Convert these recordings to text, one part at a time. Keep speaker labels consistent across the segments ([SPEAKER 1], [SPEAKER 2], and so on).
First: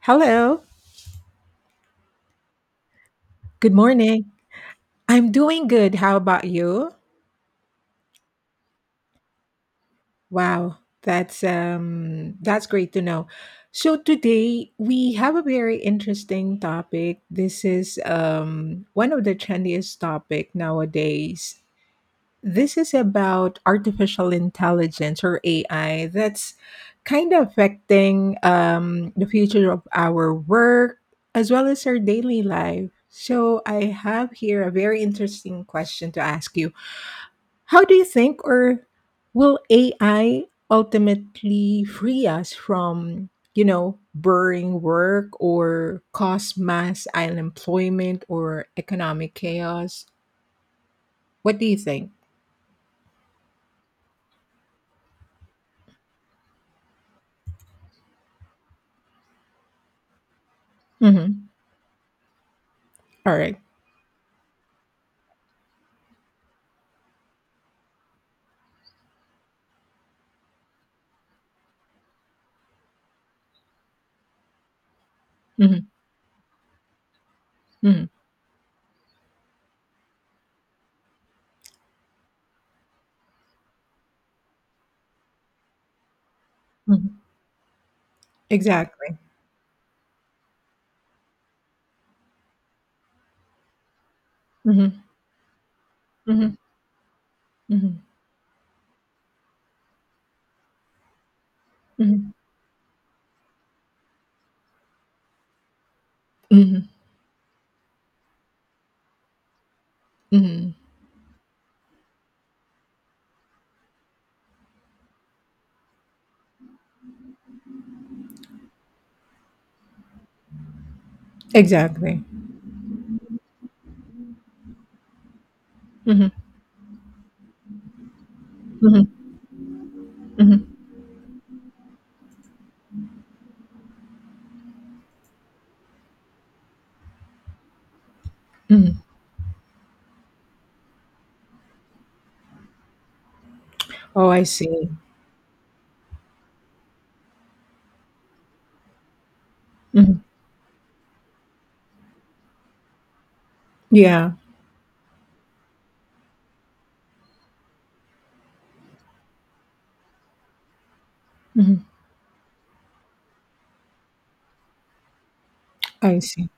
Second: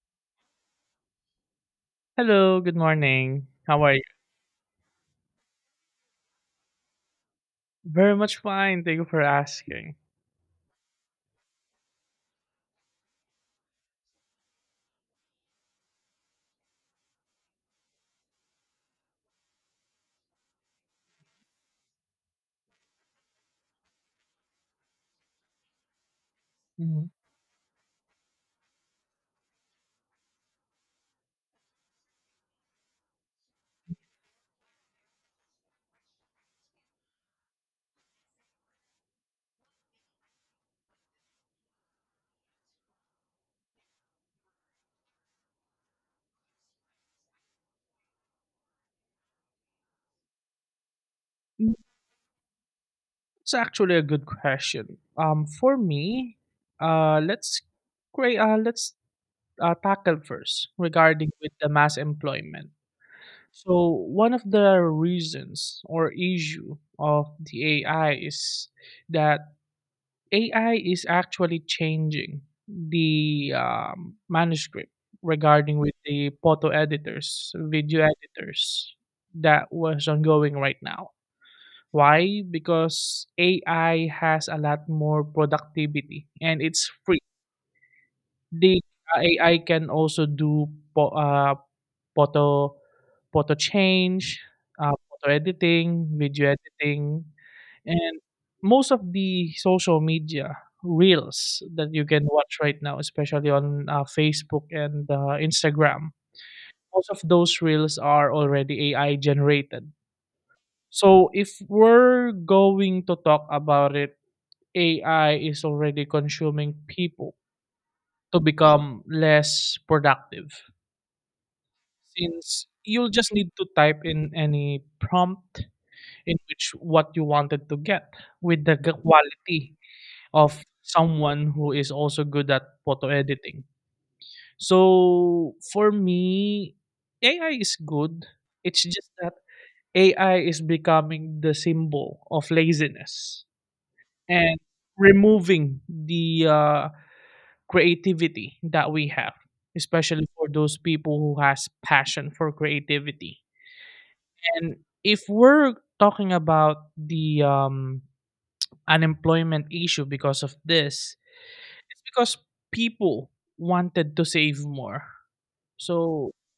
[SPEAKER 1] Hello.
[SPEAKER 2] Hello, good morning.
[SPEAKER 1] Good
[SPEAKER 2] How are you?
[SPEAKER 1] morning. I'm doing good. How about you?
[SPEAKER 2] Very much fine. Thank you for asking.
[SPEAKER 1] Wow, that's great to know. So today we have a very interesting topic. This is one of the trendiest topic nowadays. This is about artificial intelligence or AI that's
[SPEAKER 2] Mhm.
[SPEAKER 1] kind of affecting the future of our work as well as our daily life. So I have here a very interesting question to ask you. How do you think, or will AI ultimately free us from, boring work or cause mass unemployment or economic chaos? What do
[SPEAKER 2] mm
[SPEAKER 1] you think?
[SPEAKER 2] It's actually a good question. For me, let's create. Let's tackle first regarding
[SPEAKER 1] Mhm.
[SPEAKER 2] with the mass employment.
[SPEAKER 1] All right.
[SPEAKER 2] So one of the reasons or issue of the AI is that AI is actually changing the manuscript regarding
[SPEAKER 1] Mhm.
[SPEAKER 2] with the photo editors,
[SPEAKER 1] Mhm.
[SPEAKER 2] video editors that was ongoing right now. Why? Because AI has a lot more productivity and it's
[SPEAKER 1] Mhm.
[SPEAKER 2] free. The
[SPEAKER 1] Exactly.
[SPEAKER 2] AI can also do po photo photo change,
[SPEAKER 1] Mhm.
[SPEAKER 2] photo editing,
[SPEAKER 1] Mhm.
[SPEAKER 2] video editing,
[SPEAKER 1] Mhm.
[SPEAKER 2] and most of the social media reels that you can
[SPEAKER 1] Mhm.
[SPEAKER 2] watch right now, especially on, Facebook and, Instagram,
[SPEAKER 1] Mhm.
[SPEAKER 2] most of those reels are already AI generated.
[SPEAKER 1] Mhm.
[SPEAKER 2] So if we're going to talk about it, AI is already consuming people to become less productive.
[SPEAKER 1] Exactly.
[SPEAKER 2] Since you'll just need to type in any prompt
[SPEAKER 1] Mhm.
[SPEAKER 2] in which what you wanted to get with the
[SPEAKER 1] Mhm.
[SPEAKER 2] quality of
[SPEAKER 1] Mhm.
[SPEAKER 2] someone who is also good at photo editing. So for me, AI is good. It's
[SPEAKER 1] Mhm.
[SPEAKER 2] just that AI is becoming the symbol of laziness
[SPEAKER 1] Oh, I
[SPEAKER 2] and
[SPEAKER 1] see.
[SPEAKER 2] removing the creativity that we have,
[SPEAKER 1] Mhm.
[SPEAKER 2] especially for those people who has passion for creativity.
[SPEAKER 1] Yeah.
[SPEAKER 2] And if we're talking about the unemployment issue because of this,
[SPEAKER 1] Mhm.
[SPEAKER 2] it's because people wanted to save more.
[SPEAKER 1] I
[SPEAKER 2] So,
[SPEAKER 1] see.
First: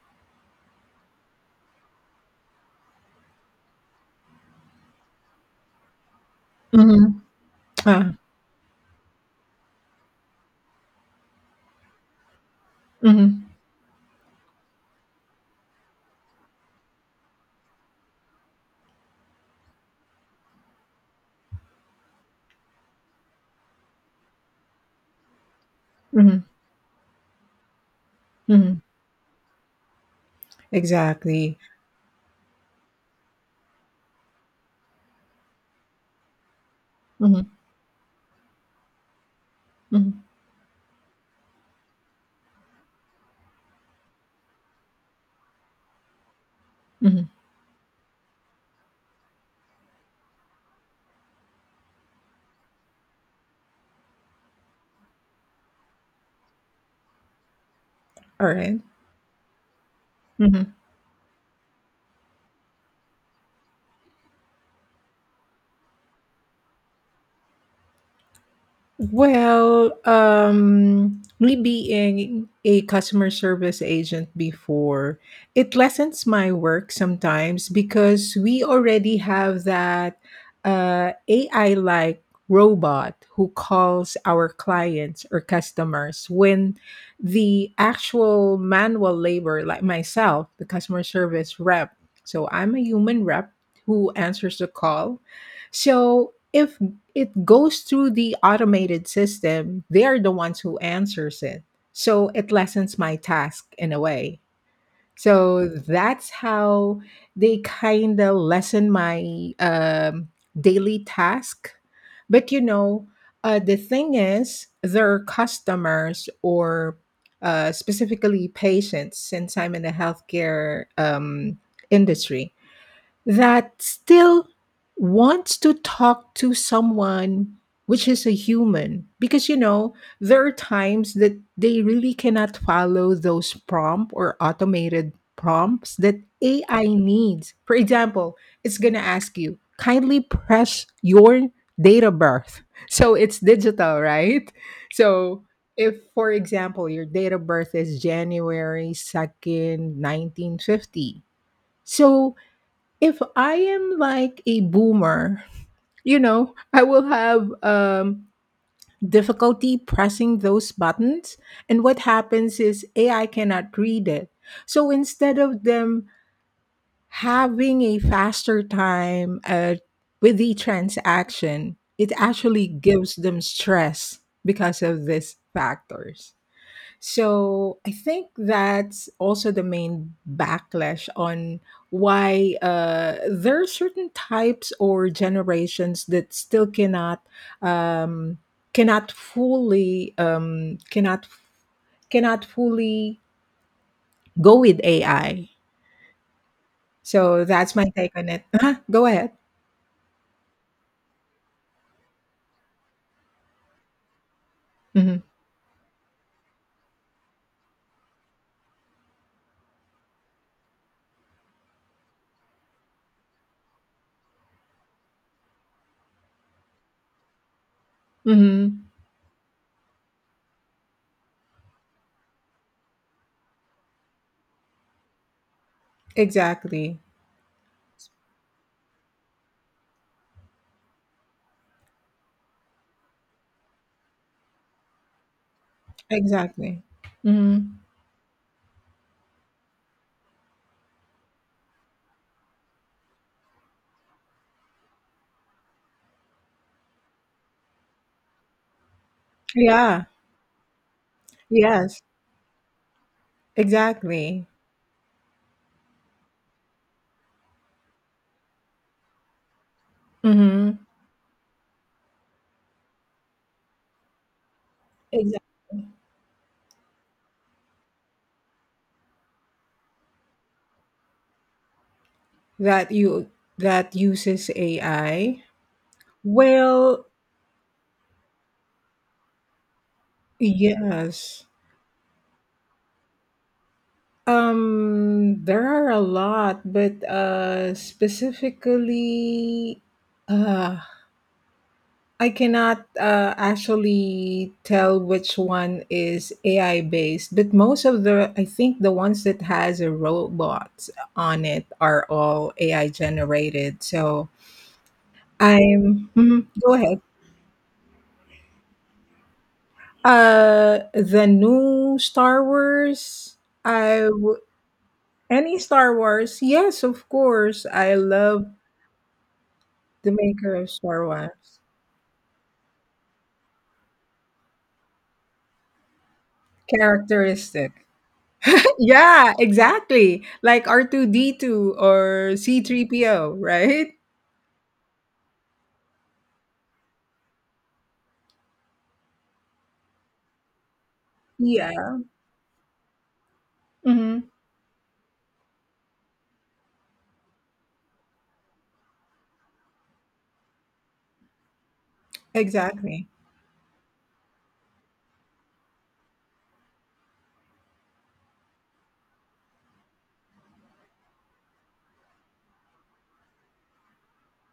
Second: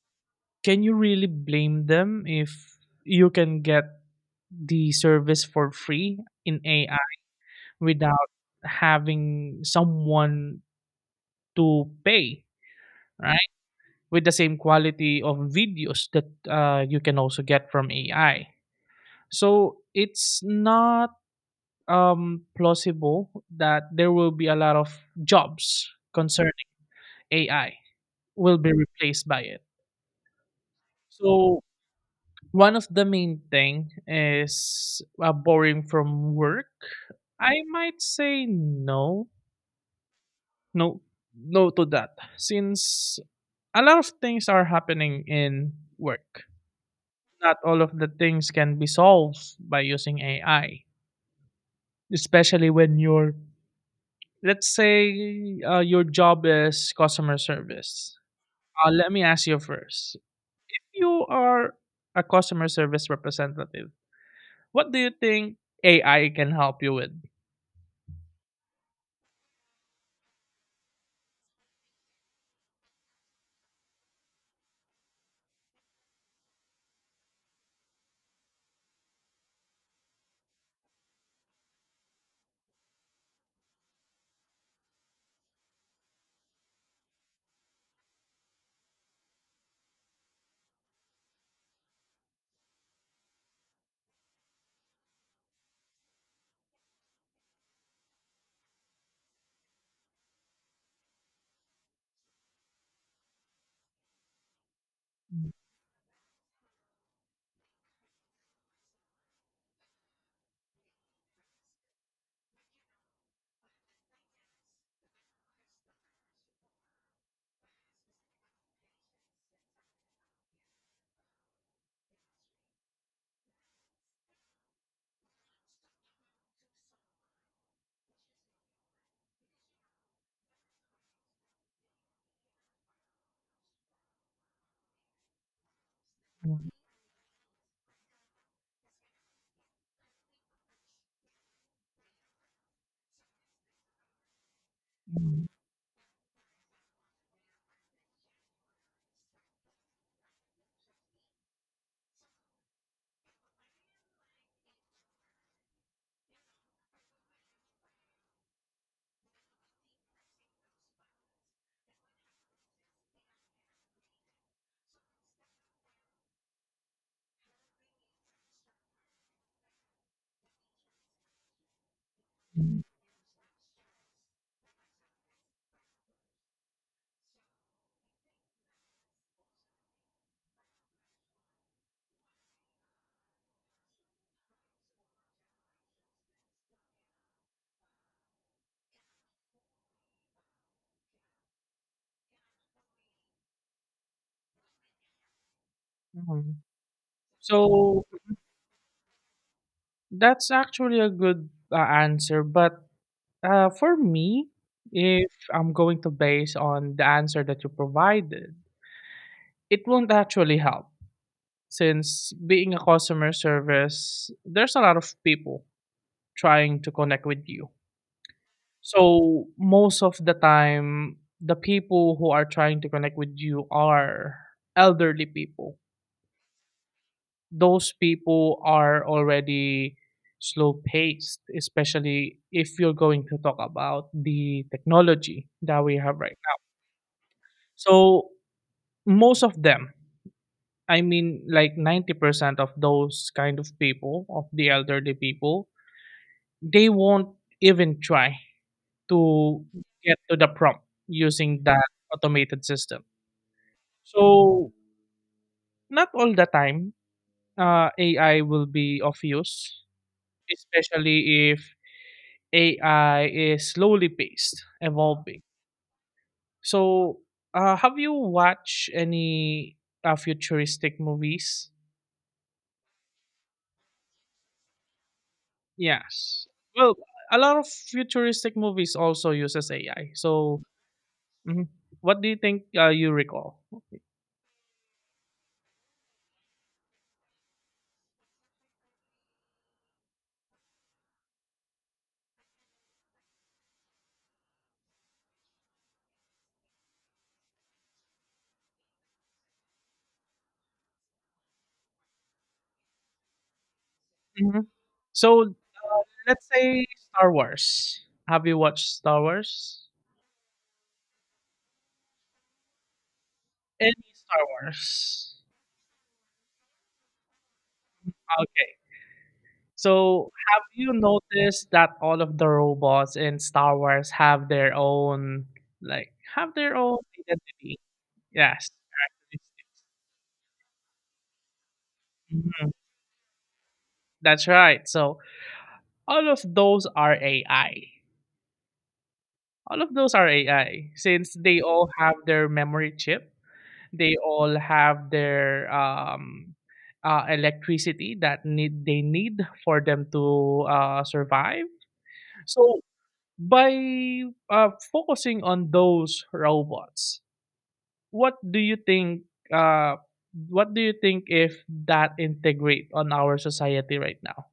[SPEAKER 2] can you really blame them if you can get the service for free in AI
[SPEAKER 1] Mhm. Ah.
[SPEAKER 2] without having someone to pay,
[SPEAKER 1] Mhm.
[SPEAKER 2] right? With the same quality of videos that you can also get from AI. So, it's not plausible that there will be a lot of jobs
[SPEAKER 1] Mhm.
[SPEAKER 2] concerning AI will be
[SPEAKER 1] Mhm.
[SPEAKER 2] replaced by it.
[SPEAKER 1] Exactly.
[SPEAKER 2] So one of the main thing is borrowing from work.
[SPEAKER 1] Mm-hmm.
[SPEAKER 2] I might say no,
[SPEAKER 1] Mm-hmm.
[SPEAKER 2] no, no to that, since a lot of things are happening in work.
[SPEAKER 1] Mm-hmm.
[SPEAKER 2] Not all of the things can be solved by using AI, especially when you're, let's say, your job is customer service.
[SPEAKER 1] All right.
[SPEAKER 2] Let me ask you first. You are a customer service representative. What do you think AI can help you with?
[SPEAKER 1] Well, me being a customer service agent before, it lessens my work sometimes because we already have that AI like robot who calls our clients or customers when the actual manual labor, like myself, the customer service rep, so I'm a human rep who answers the call. So if it goes through the automated system, they're the ones who answers it, so it lessens my task in a way, so that's how they kind of lessen my daily task. But you know, the thing is, their customers or specifically patients, since I'm in the healthcare industry, that still wants to talk to someone, which is a human, because you know, there are times that they really cannot follow those prompt or automated prompts that AI needs. For example, it's going to ask you, kindly press your date of birth. So it's digital, right? So if, for example, your date of birth is January 2nd, 1950, so if I am like a boomer, you know, I will have difficulty pressing those buttons. And what happens is AI cannot read it. So instead of them having a faster time with the transaction, it actually gives them stress because of these factors. So I think that's also the main backlash on why there are certain types or generations that still um, cannot fully cannot fully go with AI.
[SPEAKER 2] Mhm.
[SPEAKER 1] So that's my
[SPEAKER 2] So
[SPEAKER 1] take on it. Uh-huh. Go ahead.
[SPEAKER 2] that's actually a good answer. But for me,
[SPEAKER 1] Hmm.
[SPEAKER 2] if I'm going to base on the answer that you provided, it won't actually help. Since being a customer service, there's a lot of people trying to connect with you.
[SPEAKER 1] Hmm.
[SPEAKER 2] So most of the time, the people who are trying to connect with you are elderly people.
[SPEAKER 1] Exactly.
[SPEAKER 2] Those people are already slow paced, especially if you're going to talk about the technology that we have right now.
[SPEAKER 1] Exactly. Hmm.
[SPEAKER 2] So most of them, I mean like 90% of those kind of people, of the elderly people, they won't even try to
[SPEAKER 1] Yeah.
[SPEAKER 2] get to the prompt using that
[SPEAKER 1] Yes.
[SPEAKER 2] automated system.
[SPEAKER 1] Exactly.
[SPEAKER 2] So not all the time AI will be of use,
[SPEAKER 1] Hmm.
[SPEAKER 2] especially if AI is slowly paced, evolving.
[SPEAKER 1] Exactly.
[SPEAKER 2] So have you watched any futuristic movies?
[SPEAKER 1] That you that uses AI?
[SPEAKER 2] Yes. Well,
[SPEAKER 1] Well,
[SPEAKER 2] a lot of futuristic movies also uses AI. So
[SPEAKER 1] yes.
[SPEAKER 2] mhm. What do you think you recall?
[SPEAKER 1] There are a lot, but specifically, uh, I cannot actually tell which one is AI based. But most of the, I think the ones that has a robot on it are all AI generated. So
[SPEAKER 2] Mhm. So
[SPEAKER 1] I'm. mhm,
[SPEAKER 2] let's
[SPEAKER 1] go
[SPEAKER 2] say
[SPEAKER 1] ahead.
[SPEAKER 2] Star Wars. Have you watched Star Wars?
[SPEAKER 1] The new Star Wars.
[SPEAKER 2] Any
[SPEAKER 1] I w-
[SPEAKER 2] Star Wars?
[SPEAKER 1] any Star Wars? Yes, of course. I love
[SPEAKER 2] Okay.
[SPEAKER 1] the
[SPEAKER 2] So,
[SPEAKER 1] maker
[SPEAKER 2] have
[SPEAKER 1] of
[SPEAKER 2] you
[SPEAKER 1] Star Wars.
[SPEAKER 2] noticed that all of the robots in Star Wars have their own, like, have their own
[SPEAKER 1] Characteristic.
[SPEAKER 2] identity? Yes.
[SPEAKER 1] Yeah, exactly. Like R two D two or C
[SPEAKER 2] Mhm.
[SPEAKER 1] three PO, right?
[SPEAKER 2] That's right. So, all of those are AI. All of those are AI since they
[SPEAKER 1] Yeah.
[SPEAKER 2] all have their memory chip. They
[SPEAKER 1] Hmm.
[SPEAKER 2] all have their electricity that need they need for them to survive. So,
[SPEAKER 1] Exactly.
[SPEAKER 2] by focusing on those robots, what do you think uh what do you think if that integrate on our society right now?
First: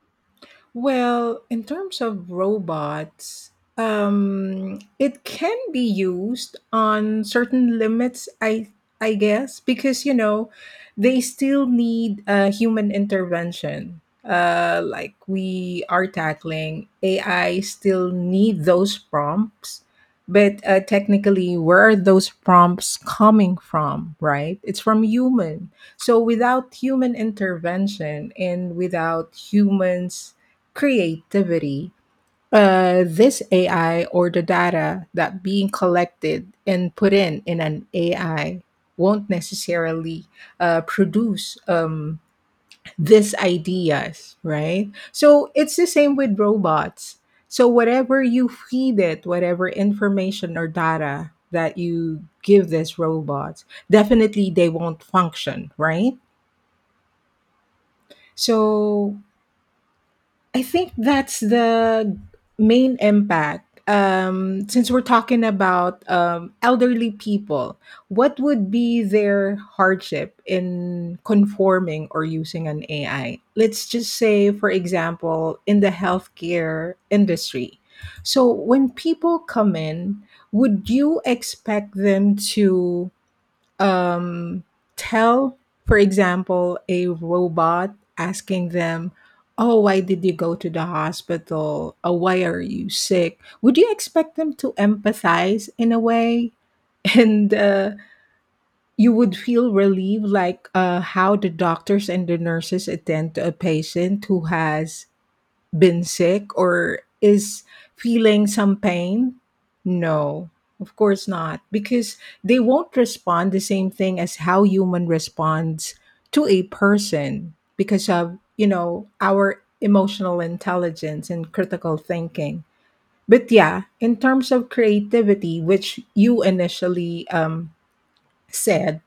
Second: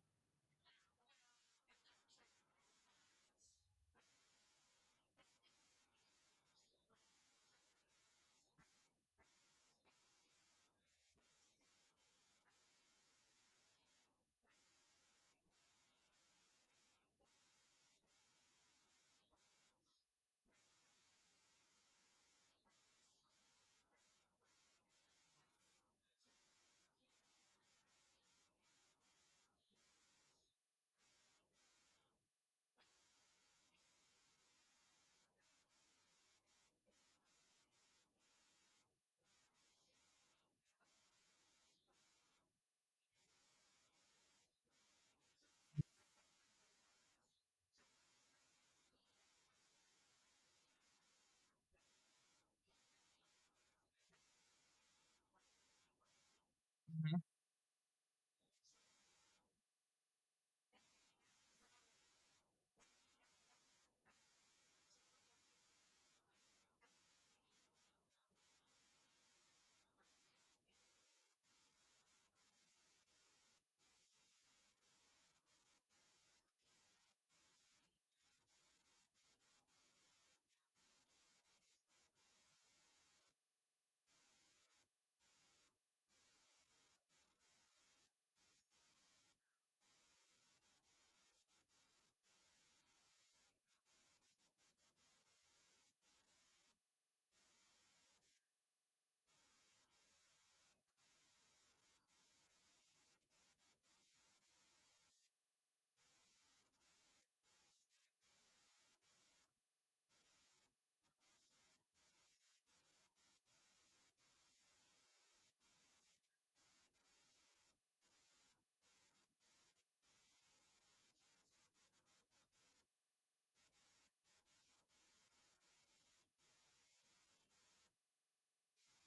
[SPEAKER 1] Well, in terms of robots, it can be used on certain limits, I guess, because you know they still need human intervention. Like we are tackling AI, still need those prompts, but technically, where are those prompts coming from? Right? It's from human. So without human intervention and without humans creativity. This AI or the data that being collected and put in an AI won't necessarily produce these ideas, right? So it's the same with robots. So whatever you feed it, whatever information or data that you give this robots, definitely they won't function, right?
[SPEAKER 2] Mhm,
[SPEAKER 1] So I think that's the main impact. Since we're talking about elderly people, what would be their hardship in conforming or using an AI? Let's just say, for example, in the healthcare industry. So, when people come in, would you expect them to um, tell, for example, a robot asking them, oh, why did you go to the hospital? Oh, why are you sick? Would you expect them to empathize in a way? And you would feel relieved, like how the doctors and the nurses attend to a patient who has been sick or is feeling some pain? No, of course not, because they won't respond the same thing as how human responds to a person because of, you know, our emotional intelligence and critical thinking. But yeah, in terms of creativity, which you initially said,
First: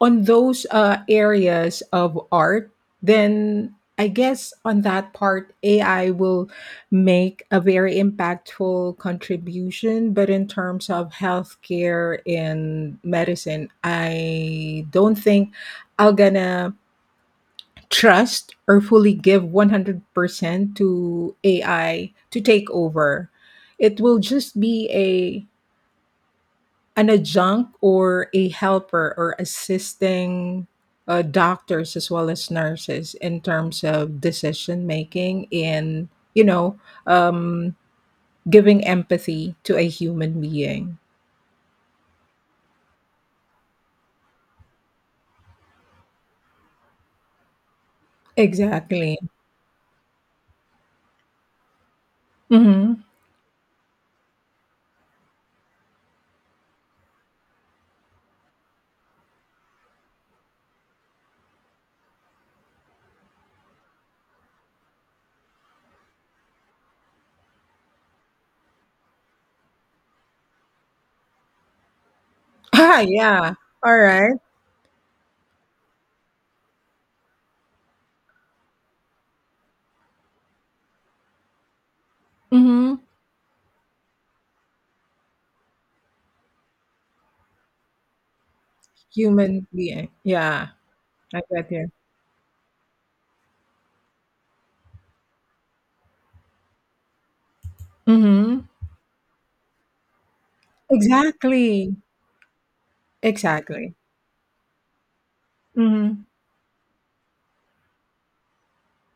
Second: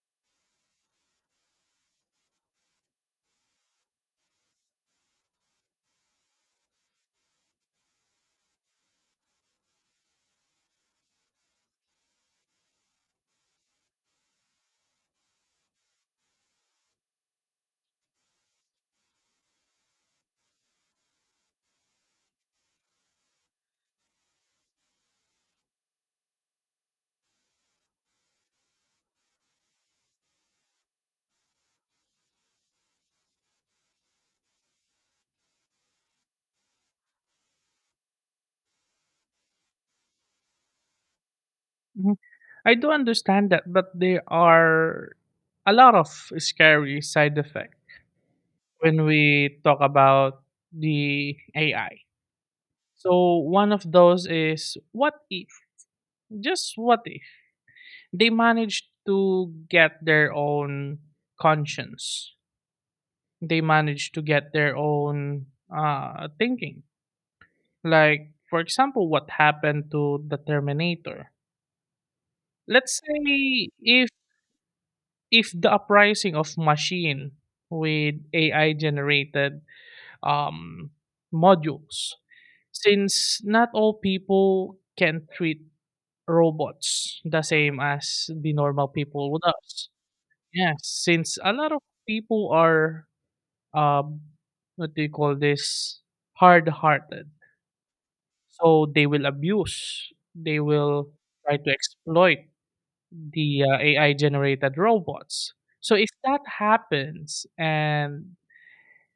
[SPEAKER 1] on those areas of art, then I guess on that part, AI will make a very impactful contribution. But in terms of healthcare and medicine, I don't think I'm gonna trust or fully give 100% to AI to take over. It will just be a an adjunct or a helper or assisting doctors as well as nurses in terms of decision making and you know um, giving empathy to a human being.
[SPEAKER 2] mhm. I do understand that, but there are a lot of scary side effects when
[SPEAKER 1] Exactly.
[SPEAKER 2] we talk about the AI.
[SPEAKER 1] Mm-hmm.
[SPEAKER 2] So one of those is, what if, just what if they manage to get their own conscience, they manage to get their own thinking? Like, for example, what happened to the Terminator?
[SPEAKER 1] Ah,
[SPEAKER 2] Let's
[SPEAKER 1] yeah.
[SPEAKER 2] say
[SPEAKER 1] All
[SPEAKER 2] if
[SPEAKER 1] right.
[SPEAKER 2] if the uprising of machine with AI generated um, modules,
[SPEAKER 1] Mm-hmm.
[SPEAKER 2] since not all people can treat robots the same as the normal people would
[SPEAKER 1] Human
[SPEAKER 2] us.
[SPEAKER 1] being, yeah.
[SPEAKER 2] Yes, since
[SPEAKER 1] I
[SPEAKER 2] a
[SPEAKER 1] got
[SPEAKER 2] lot of
[SPEAKER 1] you.
[SPEAKER 2] people are, um, what do you call this hard hearted.
[SPEAKER 1] Mm-hmm.
[SPEAKER 2] So they will abuse, they will try to
[SPEAKER 1] Exactly.
[SPEAKER 2] exploit the,
[SPEAKER 1] Exactly.
[SPEAKER 2] AI generated robots. So if
[SPEAKER 1] Mm-hmm.
[SPEAKER 2] that happens and,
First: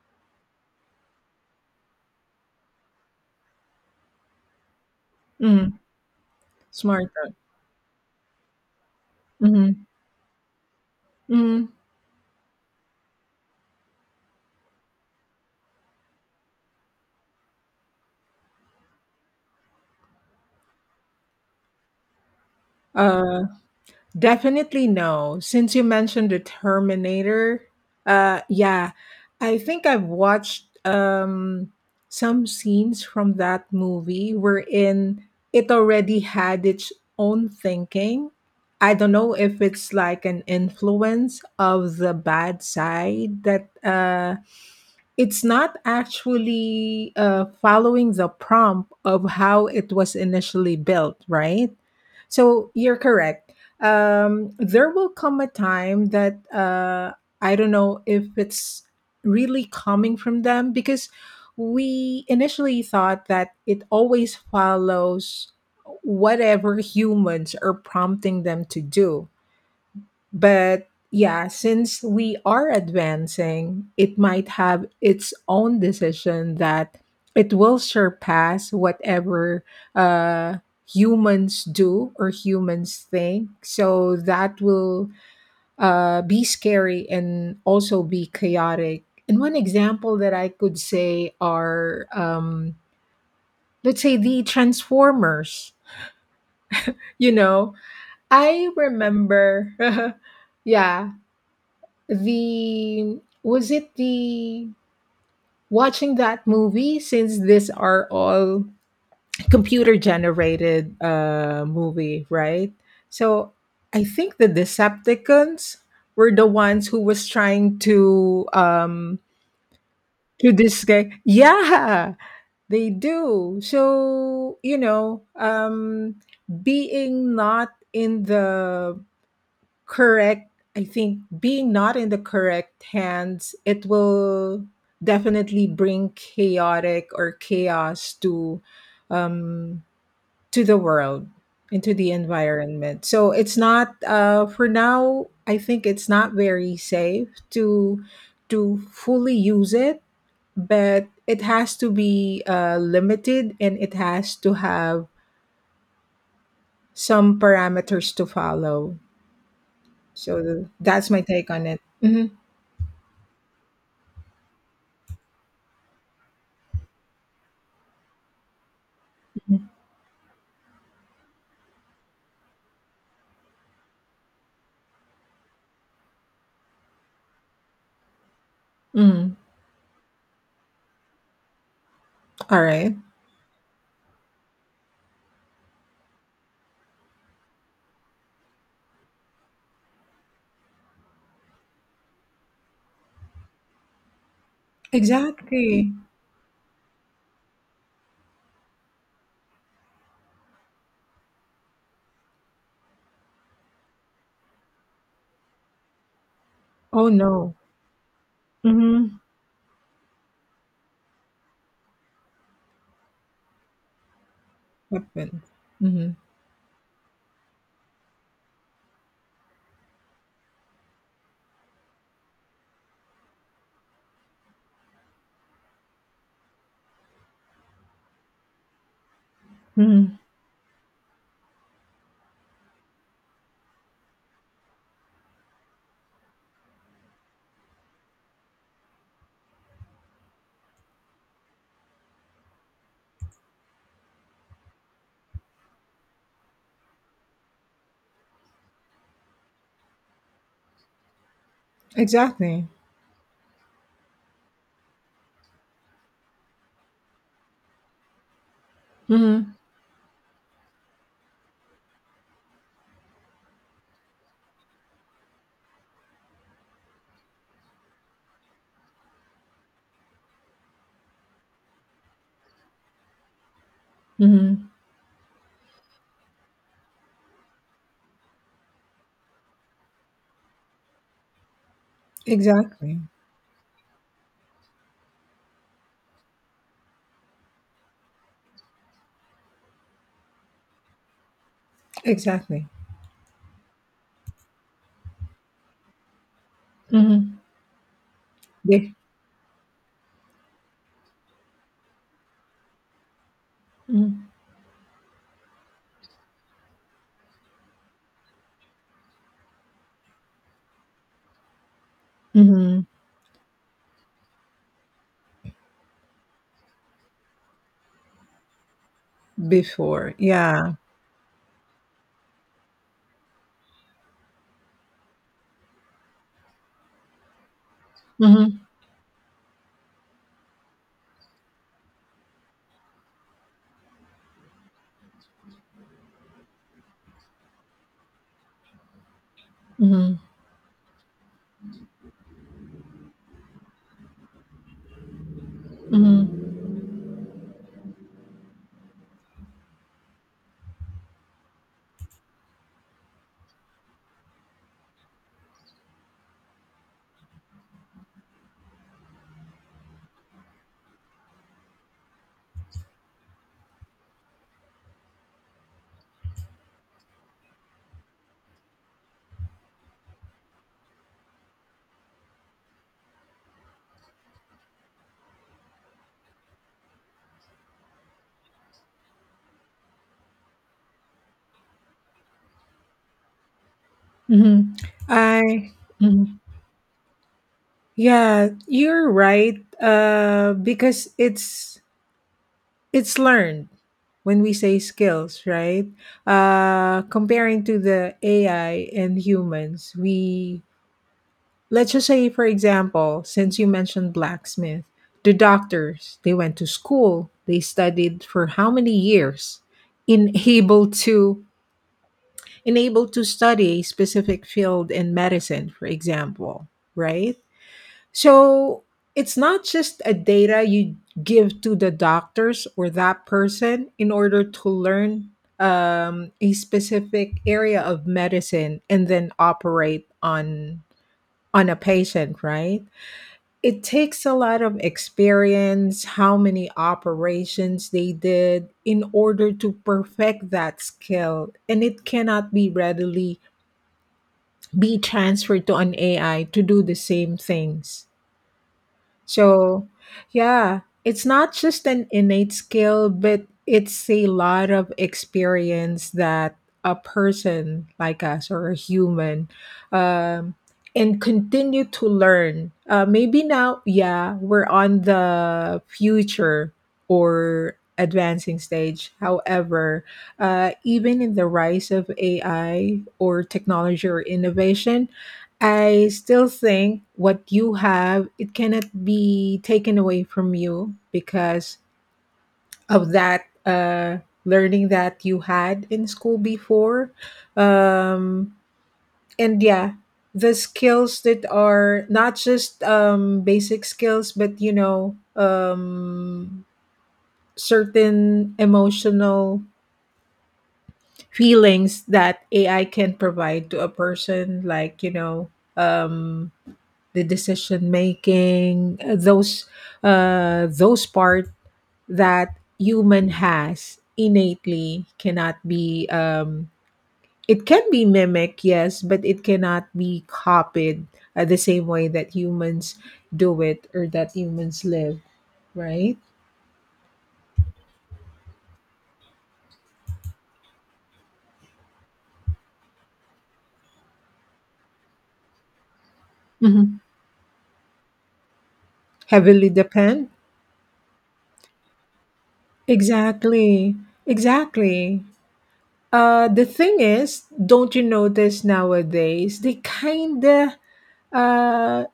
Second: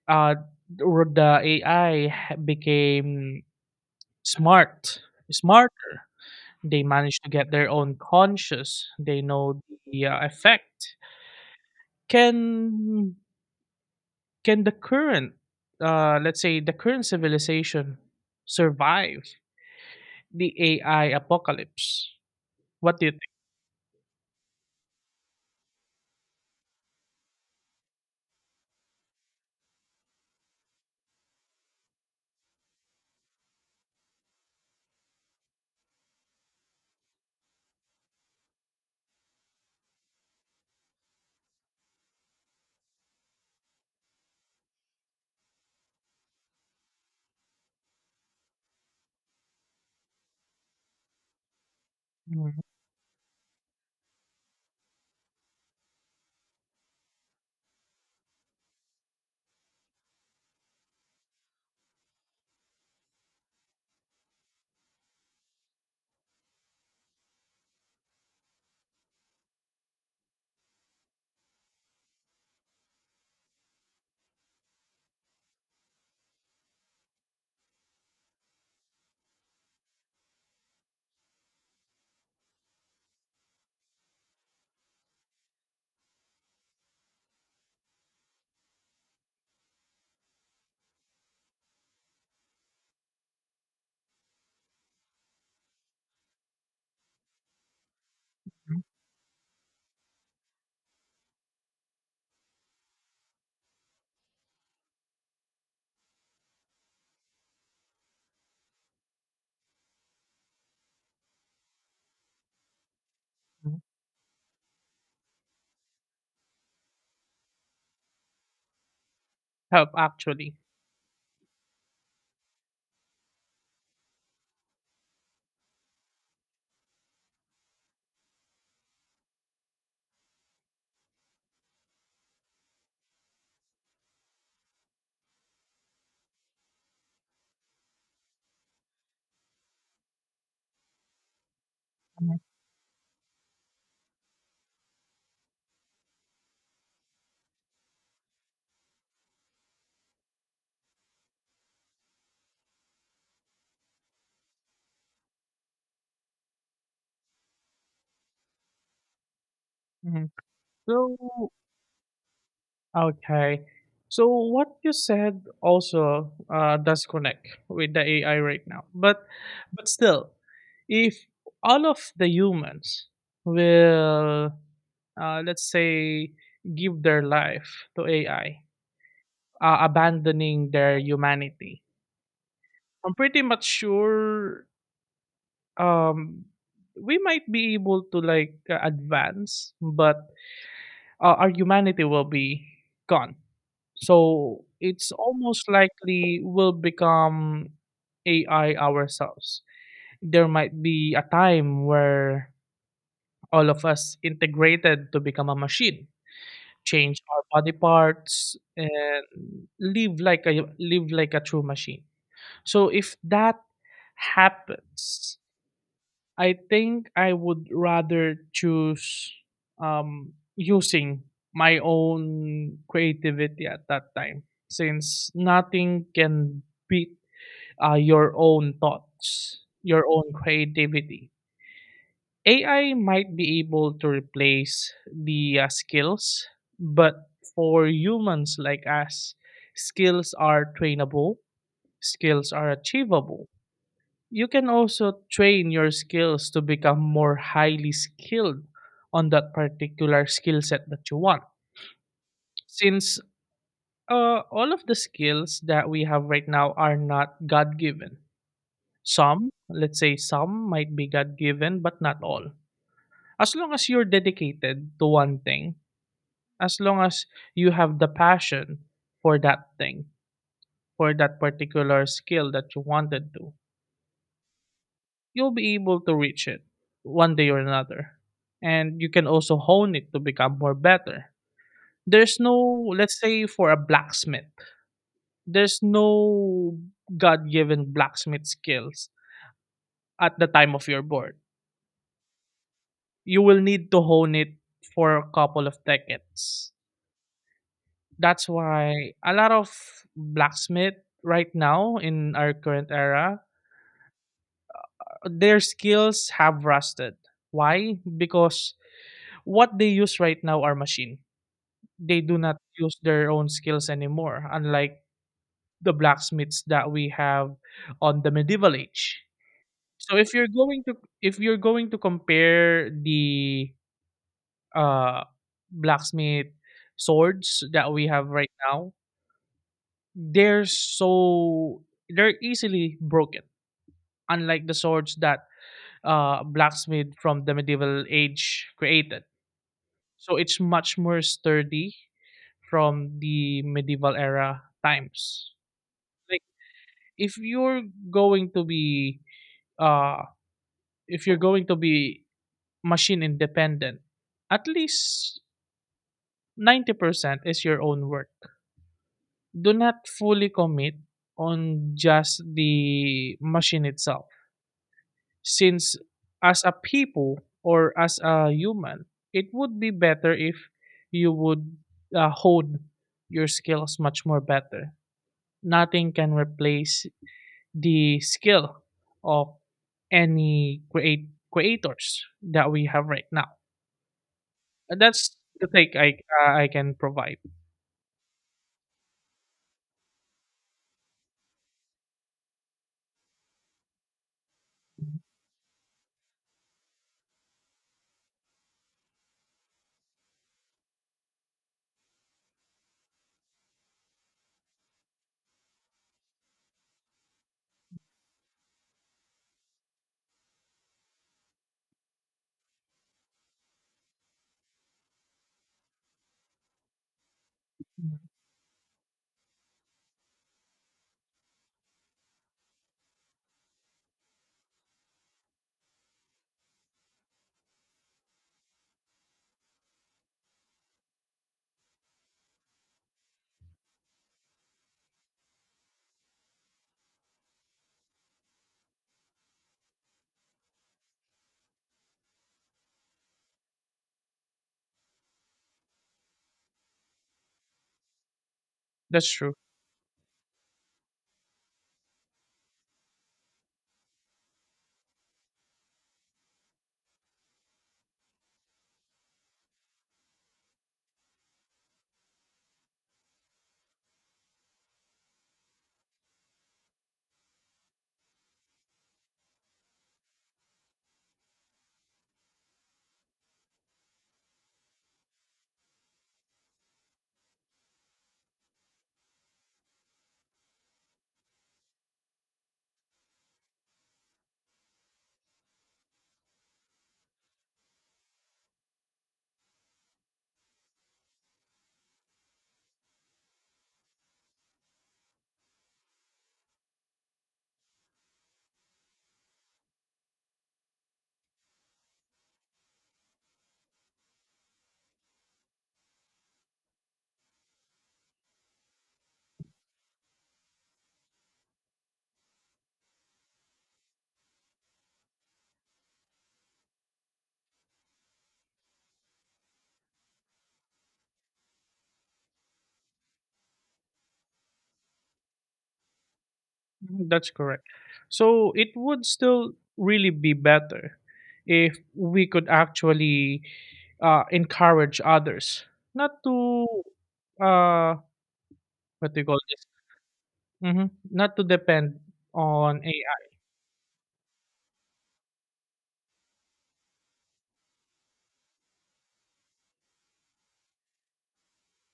[SPEAKER 2] uh, or the AI ha became smart
[SPEAKER 1] Mm-hmm.
[SPEAKER 2] smarter, they
[SPEAKER 1] Smart.
[SPEAKER 2] manage to get their own conscious, they know the, effect.
[SPEAKER 1] Mm,
[SPEAKER 2] Can can the current, let's say, the current civilization survive the AI apocalypse? What do you think?
[SPEAKER 1] uh, definitely no. Since you mentioned the Terminator, yeah, I think I've watched some scenes from that movie wherein it already had its own thinking. I don't know if it's like an influence of the bad side that it's not actually following the prompt of how it was initially built, right?
[SPEAKER 2] Mhm.
[SPEAKER 1] So you're correct. There will come a time that I don't know if it's really coming from them because we initially thought that it always follows whatever humans are prompting them to do, but yeah, since we are advancing, it might have its own decision that it will surpass whatever uh, humans do or humans think. So that will be scary and also be chaotic. And one example that I could say are, let's say, the Transformers. You know, I remember. Yeah, the was it the watching that movie since these are all computer generated movie, right? So
[SPEAKER 2] Mhm.
[SPEAKER 1] I think the Decepticons were the ones who was trying
[SPEAKER 2] Help
[SPEAKER 1] to
[SPEAKER 2] actually.
[SPEAKER 1] this guy, yeah, they do. So you know, being not in the correct. I think being not in the correct hands, it will definitely bring chaotic or chaos um, to the world, into the
[SPEAKER 2] Mhm,
[SPEAKER 1] environment. So it's not for now. I think it's not very safe to fully use it, but it has to be limited and it has to have some parameters to follow.
[SPEAKER 2] mhm.
[SPEAKER 1] So that's my take
[SPEAKER 2] So,
[SPEAKER 1] on it. Mhm.
[SPEAKER 2] okay. So what you said also does connect with the AI right now. But still, if all of the humans will, let's say, give their life to AI,
[SPEAKER 1] Mm,
[SPEAKER 2] abandoning their humanity,
[SPEAKER 1] alright.
[SPEAKER 2] I'm pretty much sure um, we might be able to like advance, but our humanity will be gone. So it's almost
[SPEAKER 1] Exactly.
[SPEAKER 2] likely we'll become AI ourselves. There might be a time where all of us integrated to become a machine,
[SPEAKER 1] Oh,
[SPEAKER 2] change our
[SPEAKER 1] no.
[SPEAKER 2] body parts,
[SPEAKER 1] Mhm.
[SPEAKER 2] and live like a true machine. So if that happens,
[SPEAKER 1] Weapon. Mhm.
[SPEAKER 2] I think I would rather choose using my own creativity at that time, since nothing can beat your own thoughts, your
[SPEAKER 1] Mhm.
[SPEAKER 2] own creativity. AI might be able to replace the skills, but for humans like us, skills are trainable, skills are achievable. You can also train your skills to become more highly skilled on that particular skill set that you want,
[SPEAKER 1] Exactly.
[SPEAKER 2] since all of the skills that we have right now are not god given. Some,
[SPEAKER 1] Mhm.
[SPEAKER 2] let's say, some might be god given, but not all. As long as you're dedicated to one thing, as long as you have the passion for that thing, for that particular skill that you wanted to,
[SPEAKER 1] Mhm.
[SPEAKER 2] you'll be able to reach it one day or another. And you can also hone it to become more better. There's no,
[SPEAKER 1] Exactly.
[SPEAKER 2] let's say for a blacksmith, there's no God given blacksmith skills at the time of your board.
[SPEAKER 1] Exactly.
[SPEAKER 2] You will need to hone it for a couple of decades.
[SPEAKER 1] Mhm.
[SPEAKER 2] That's
[SPEAKER 1] Be.
[SPEAKER 2] why a lot of blacksmith right now in our current era,
[SPEAKER 1] Mhm.
[SPEAKER 2] their skills have rusted. Why? Because what they use right now are machine. They do not
[SPEAKER 1] Mhm.
[SPEAKER 2] use their own skills anymore, unlike the blacksmiths that we have on the medieval age.
[SPEAKER 1] Before.
[SPEAKER 2] So
[SPEAKER 1] Yeah.
[SPEAKER 2] if you're going to compare the uh blacksmith swords that we have right
[SPEAKER 1] Mhm.
[SPEAKER 2] now, they're so they're easily broken, unlike the swords that blacksmith from the medieval age created.
[SPEAKER 1] Mhm.
[SPEAKER 2] So it's much more sturdy from the medieval era times. Like
[SPEAKER 1] Mhm.
[SPEAKER 2] if you're going to be uh if you're going to be machine independent, at least 90% is your own work. Do not fully commit on just the machine itself, since as a people or as a human, it would be better if you would hone your skills much more better. Nothing can replace the skill of any create creators that we have right now.
[SPEAKER 1] Mhm.
[SPEAKER 2] And that's the
[SPEAKER 1] I
[SPEAKER 2] take
[SPEAKER 1] mhm.
[SPEAKER 2] I can provide.
[SPEAKER 1] Yeah, you're right, because it's learned when we say skills, right? Uh, comparing to the AI and humans, we let's just say, for example, since you mentioned blacksmith, the doctors, they went to school, they studied for how many years in able to in able to study a specific field in medicine, for example, right?
[SPEAKER 2] Mhm.
[SPEAKER 1] So it's not just a data you give to the doctors or that person in order to learn a specific area of medicine and then operate on a patient, right? It takes a lot of experience, how many operations they did in order to perfect that skill. And it cannot be readily be transferred to an AI to do the same things.
[SPEAKER 2] That's true.
[SPEAKER 1] So, yeah, it's not just an innate skill, but it's a lot of experience that a person like us or a human um, and continue to learn. Maybe now, yeah, we're on the future or advancing stage. However, even in the rise of AI or technology or innovation, I still think what you have it cannot be taken away from you because of that learning that you had in school before, um, and yeah, the skills that are not just basic skills, but you know, certain emotional feelings that AI can provide to a person, like you know. Um, the decision making, those part that human has innately cannot be. It can be mimicked, yes, but it cannot be copied the same way that humans do it or that humans live, right?
[SPEAKER 2] Mhm, that's correct. So it would still really be better if we could actually encourage others not to,
[SPEAKER 1] Mhm.
[SPEAKER 2] uh, what do you call
[SPEAKER 1] Heavily
[SPEAKER 2] this?
[SPEAKER 1] depend.
[SPEAKER 2] Hmm not to depend on AI.
[SPEAKER 1] Exactly. Exactly. The thing is, don't you notice nowadays they kinda uh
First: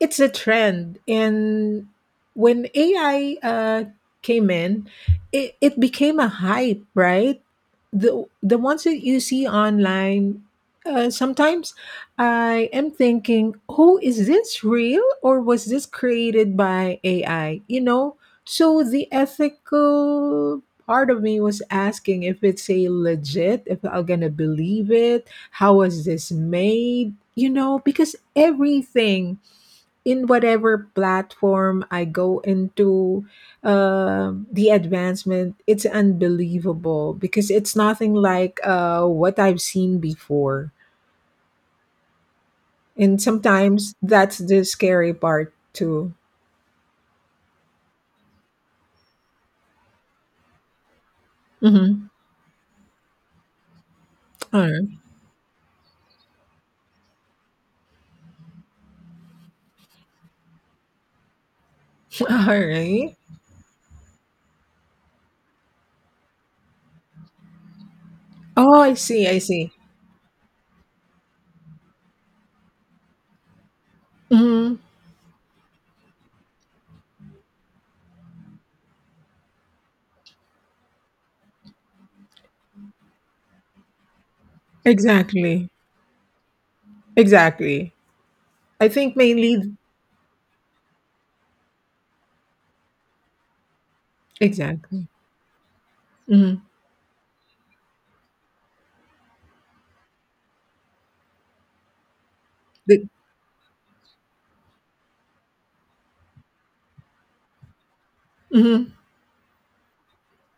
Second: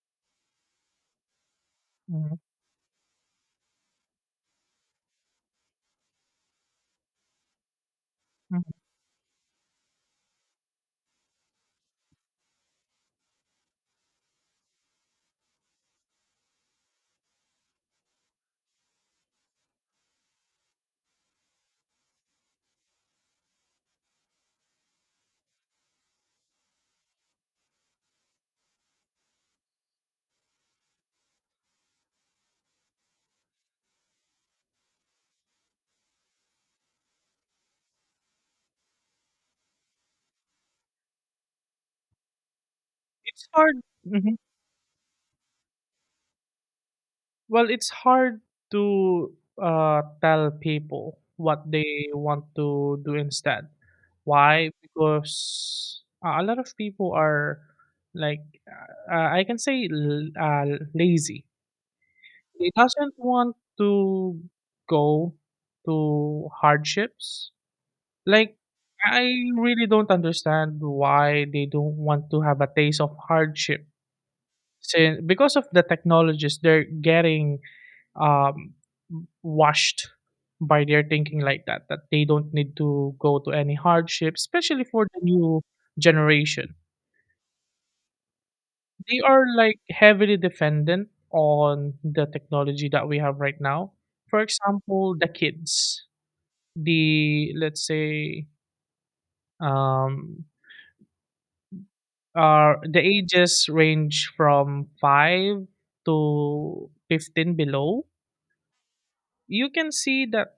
[SPEAKER 1] it's a trend. And
[SPEAKER 2] Mhm,
[SPEAKER 1] when AI came in, it became a hype, right? The
[SPEAKER 2] mhm.
[SPEAKER 1] ones that you see online, sometimes I am thinking, oh, is this real or was this created by AI, you know? So the ethical part of me was asking if it's a legit, if I'm gonna believe it, how was this made, you know, because everything in whatever platform I go into, the advancement, it's unbelievable because it's nothing like what I've seen before. And
[SPEAKER 2] It's hard.
[SPEAKER 1] sometimes
[SPEAKER 2] Mm-hmm.
[SPEAKER 1] that's the scary part too.
[SPEAKER 2] Well, it's hard to tell people what
[SPEAKER 1] Mm-hmm.
[SPEAKER 2] they want to do instead.
[SPEAKER 1] All
[SPEAKER 2] Why?
[SPEAKER 1] right.
[SPEAKER 2] Because a lot of people are like I can say lazy.
[SPEAKER 1] All
[SPEAKER 2] They doesn't
[SPEAKER 1] right.
[SPEAKER 2] want to go to hardships. Like,
[SPEAKER 1] Oh, I
[SPEAKER 2] I
[SPEAKER 1] see. I see.
[SPEAKER 2] really don't understand why they don't want to have a taste of hardship.
[SPEAKER 1] Hmm.
[SPEAKER 2] Since because of the technologies, they're getting um, washed by their thinking like that, that they don't need to go to any hardship, especially for the new
[SPEAKER 1] Exactly.
[SPEAKER 2] generation.
[SPEAKER 1] Exactly. I think
[SPEAKER 2] They are
[SPEAKER 1] mainly,
[SPEAKER 2] like heavily dependent on the technology that we have right now. For
[SPEAKER 1] exactly.
[SPEAKER 2] example, the kids,
[SPEAKER 1] Hmm.
[SPEAKER 2] the let's say um are the
[SPEAKER 1] The,
[SPEAKER 2] ages range from 5 to 15 below,
[SPEAKER 1] mhm.
[SPEAKER 2] you can see that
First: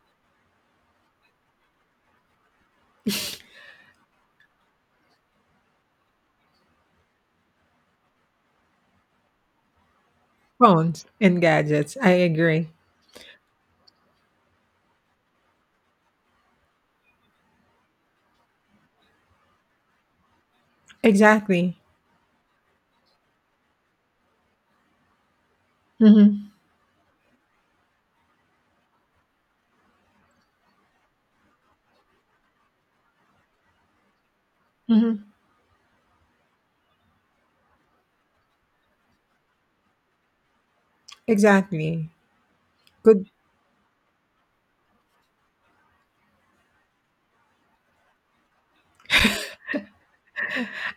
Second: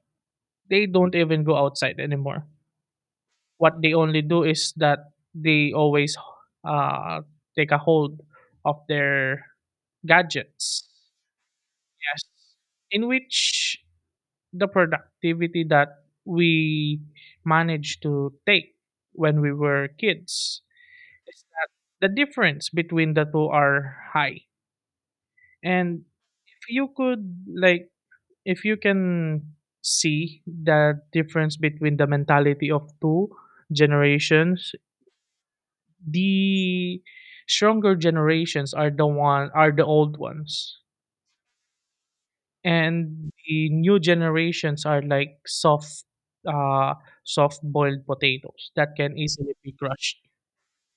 [SPEAKER 2] they don't even go outside anymore. What they only do is that they always uh, take a hold of their gadgets.
[SPEAKER 1] Phones and gadgets. I
[SPEAKER 2] Yes.
[SPEAKER 1] agree.
[SPEAKER 2] In which the productivity that we managed to take when we were kids,
[SPEAKER 1] Exactly.
[SPEAKER 2] the difference between the two are high. And
[SPEAKER 1] Hmm.
[SPEAKER 2] if you could, like if you can see the difference between the mentality of two generations,
[SPEAKER 1] Hmm.
[SPEAKER 2] the stronger generations are the one are the old ones,
[SPEAKER 1] Exactly. Good.
[SPEAKER 2] and the new generations are like soft uh soft boiled potatoes that can easily be crushed,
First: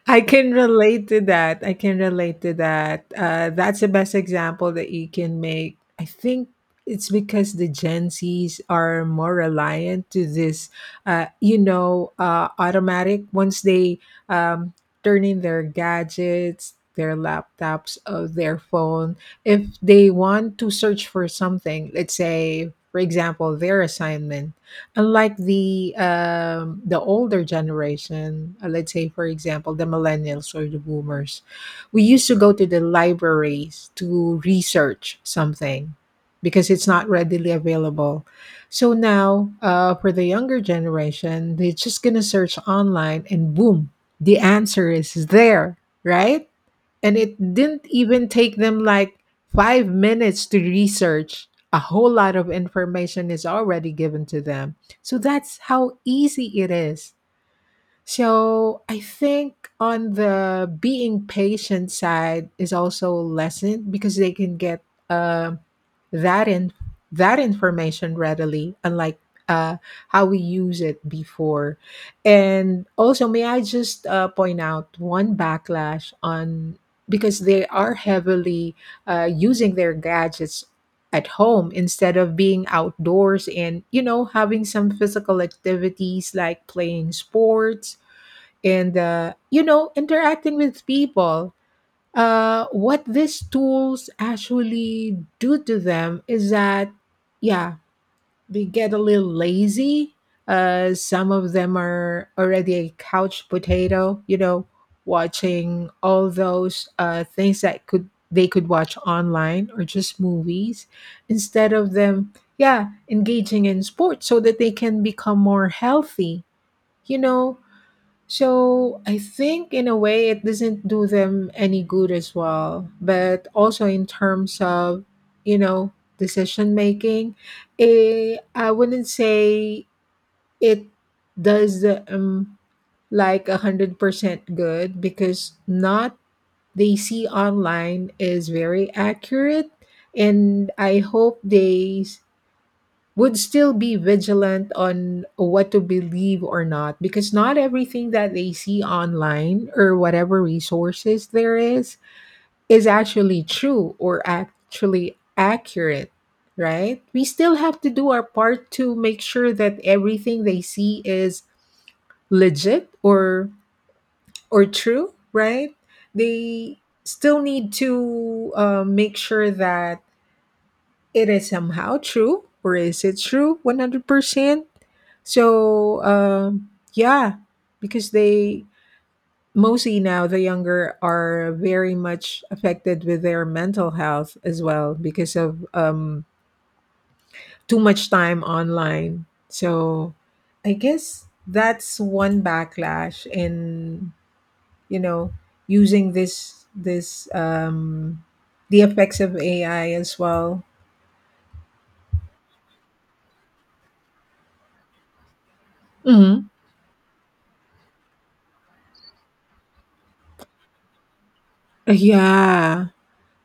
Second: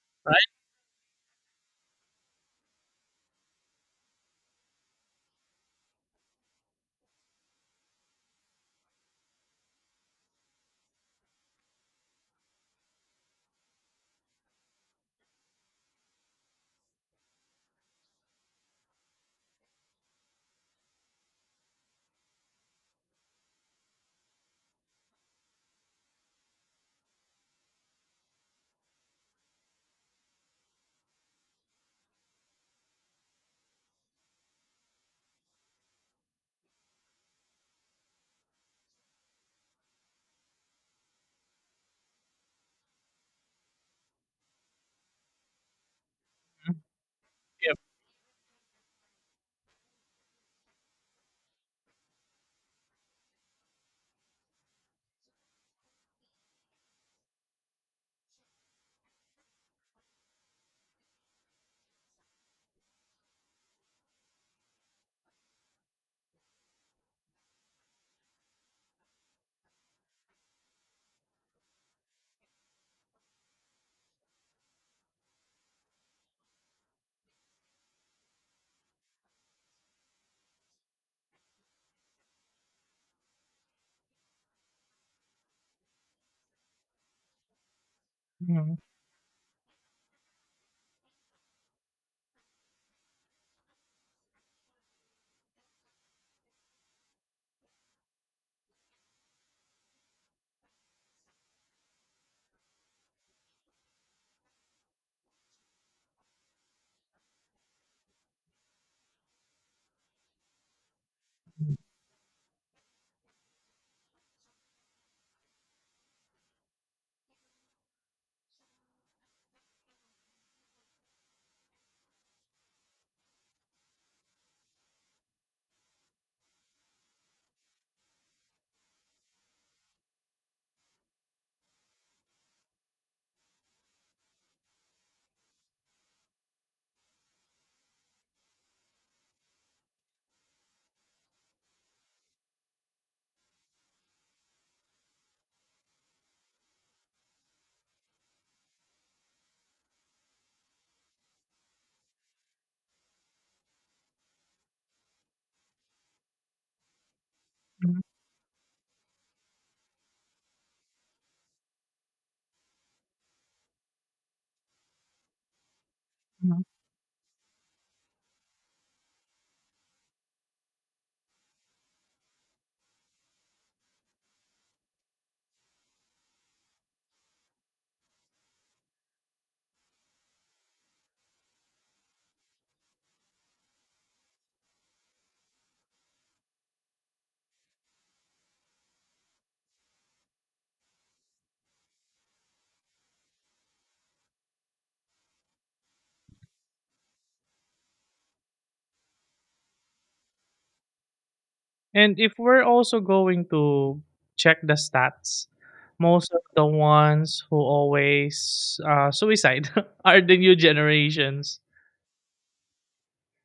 [SPEAKER 1] I
[SPEAKER 2] right?
[SPEAKER 1] can relate to that. I can relate to that. That's the best example that you can make. I think it's because the Gen Zs are more reliant to this, automatic. Once they um, turn in their gadgets, their laptops, or their phone, if they want to search for something, let's say, for example, their assignment. Unlike the older generation, let's say for example the millennials or the boomers, we used to go to the libraries to research something because it's not readily available. So now, for the younger generation, they're just gonna search online and boom, the answer is there, right? And it
[SPEAKER 2] Yep.
[SPEAKER 1] didn't even take them like 5 minutes to research. A whole lot of information is already given to them. So that's how easy it is. So I think on the being patient side is also lessened because they can get uh, that in that information readily, unlike uh, how we use it before. And also, may I just point out one backlash on because they are heavily using their gadgets at home instead of being outdoors and having some physical activities like playing sports
[SPEAKER 2] Mhm,
[SPEAKER 1] and interacting with people. What these tools actually do to them is that, yeah, they get a little lazy. Some of them are already a couch potato, watching all those things that could they could watch online or just movies instead
[SPEAKER 2] mhm,
[SPEAKER 1] of them, yeah, engaging in sports so that they can become more healthy you know so I think in a way it doesn't do them any good as well. But also in terms of, you know, decision making, I wouldn't say it does the, like 100% good because not they see online is very accurate, and I hope they would still be vigilant on what to believe or not, because not everything that they see online or whatever resources there is actually true or actually accurate. Right, we still have to
[SPEAKER 2] mhm,
[SPEAKER 1] do our part to make sure that everything they see is legit or true, right?
[SPEAKER 2] mhm.
[SPEAKER 1] They still need to make sure that it is somehow true, or is it true 100%? So, yeah, because they, mostly now the younger, are very much affected with their mental health as well because of too much time online. So, I guess that's one backlash in you know using this this the effects of AI as well.
[SPEAKER 2] And if we're also going to check the stats, most of
[SPEAKER 1] Hmm.
[SPEAKER 2] the ones who always, suicide are the new generations.
[SPEAKER 1] Yeah.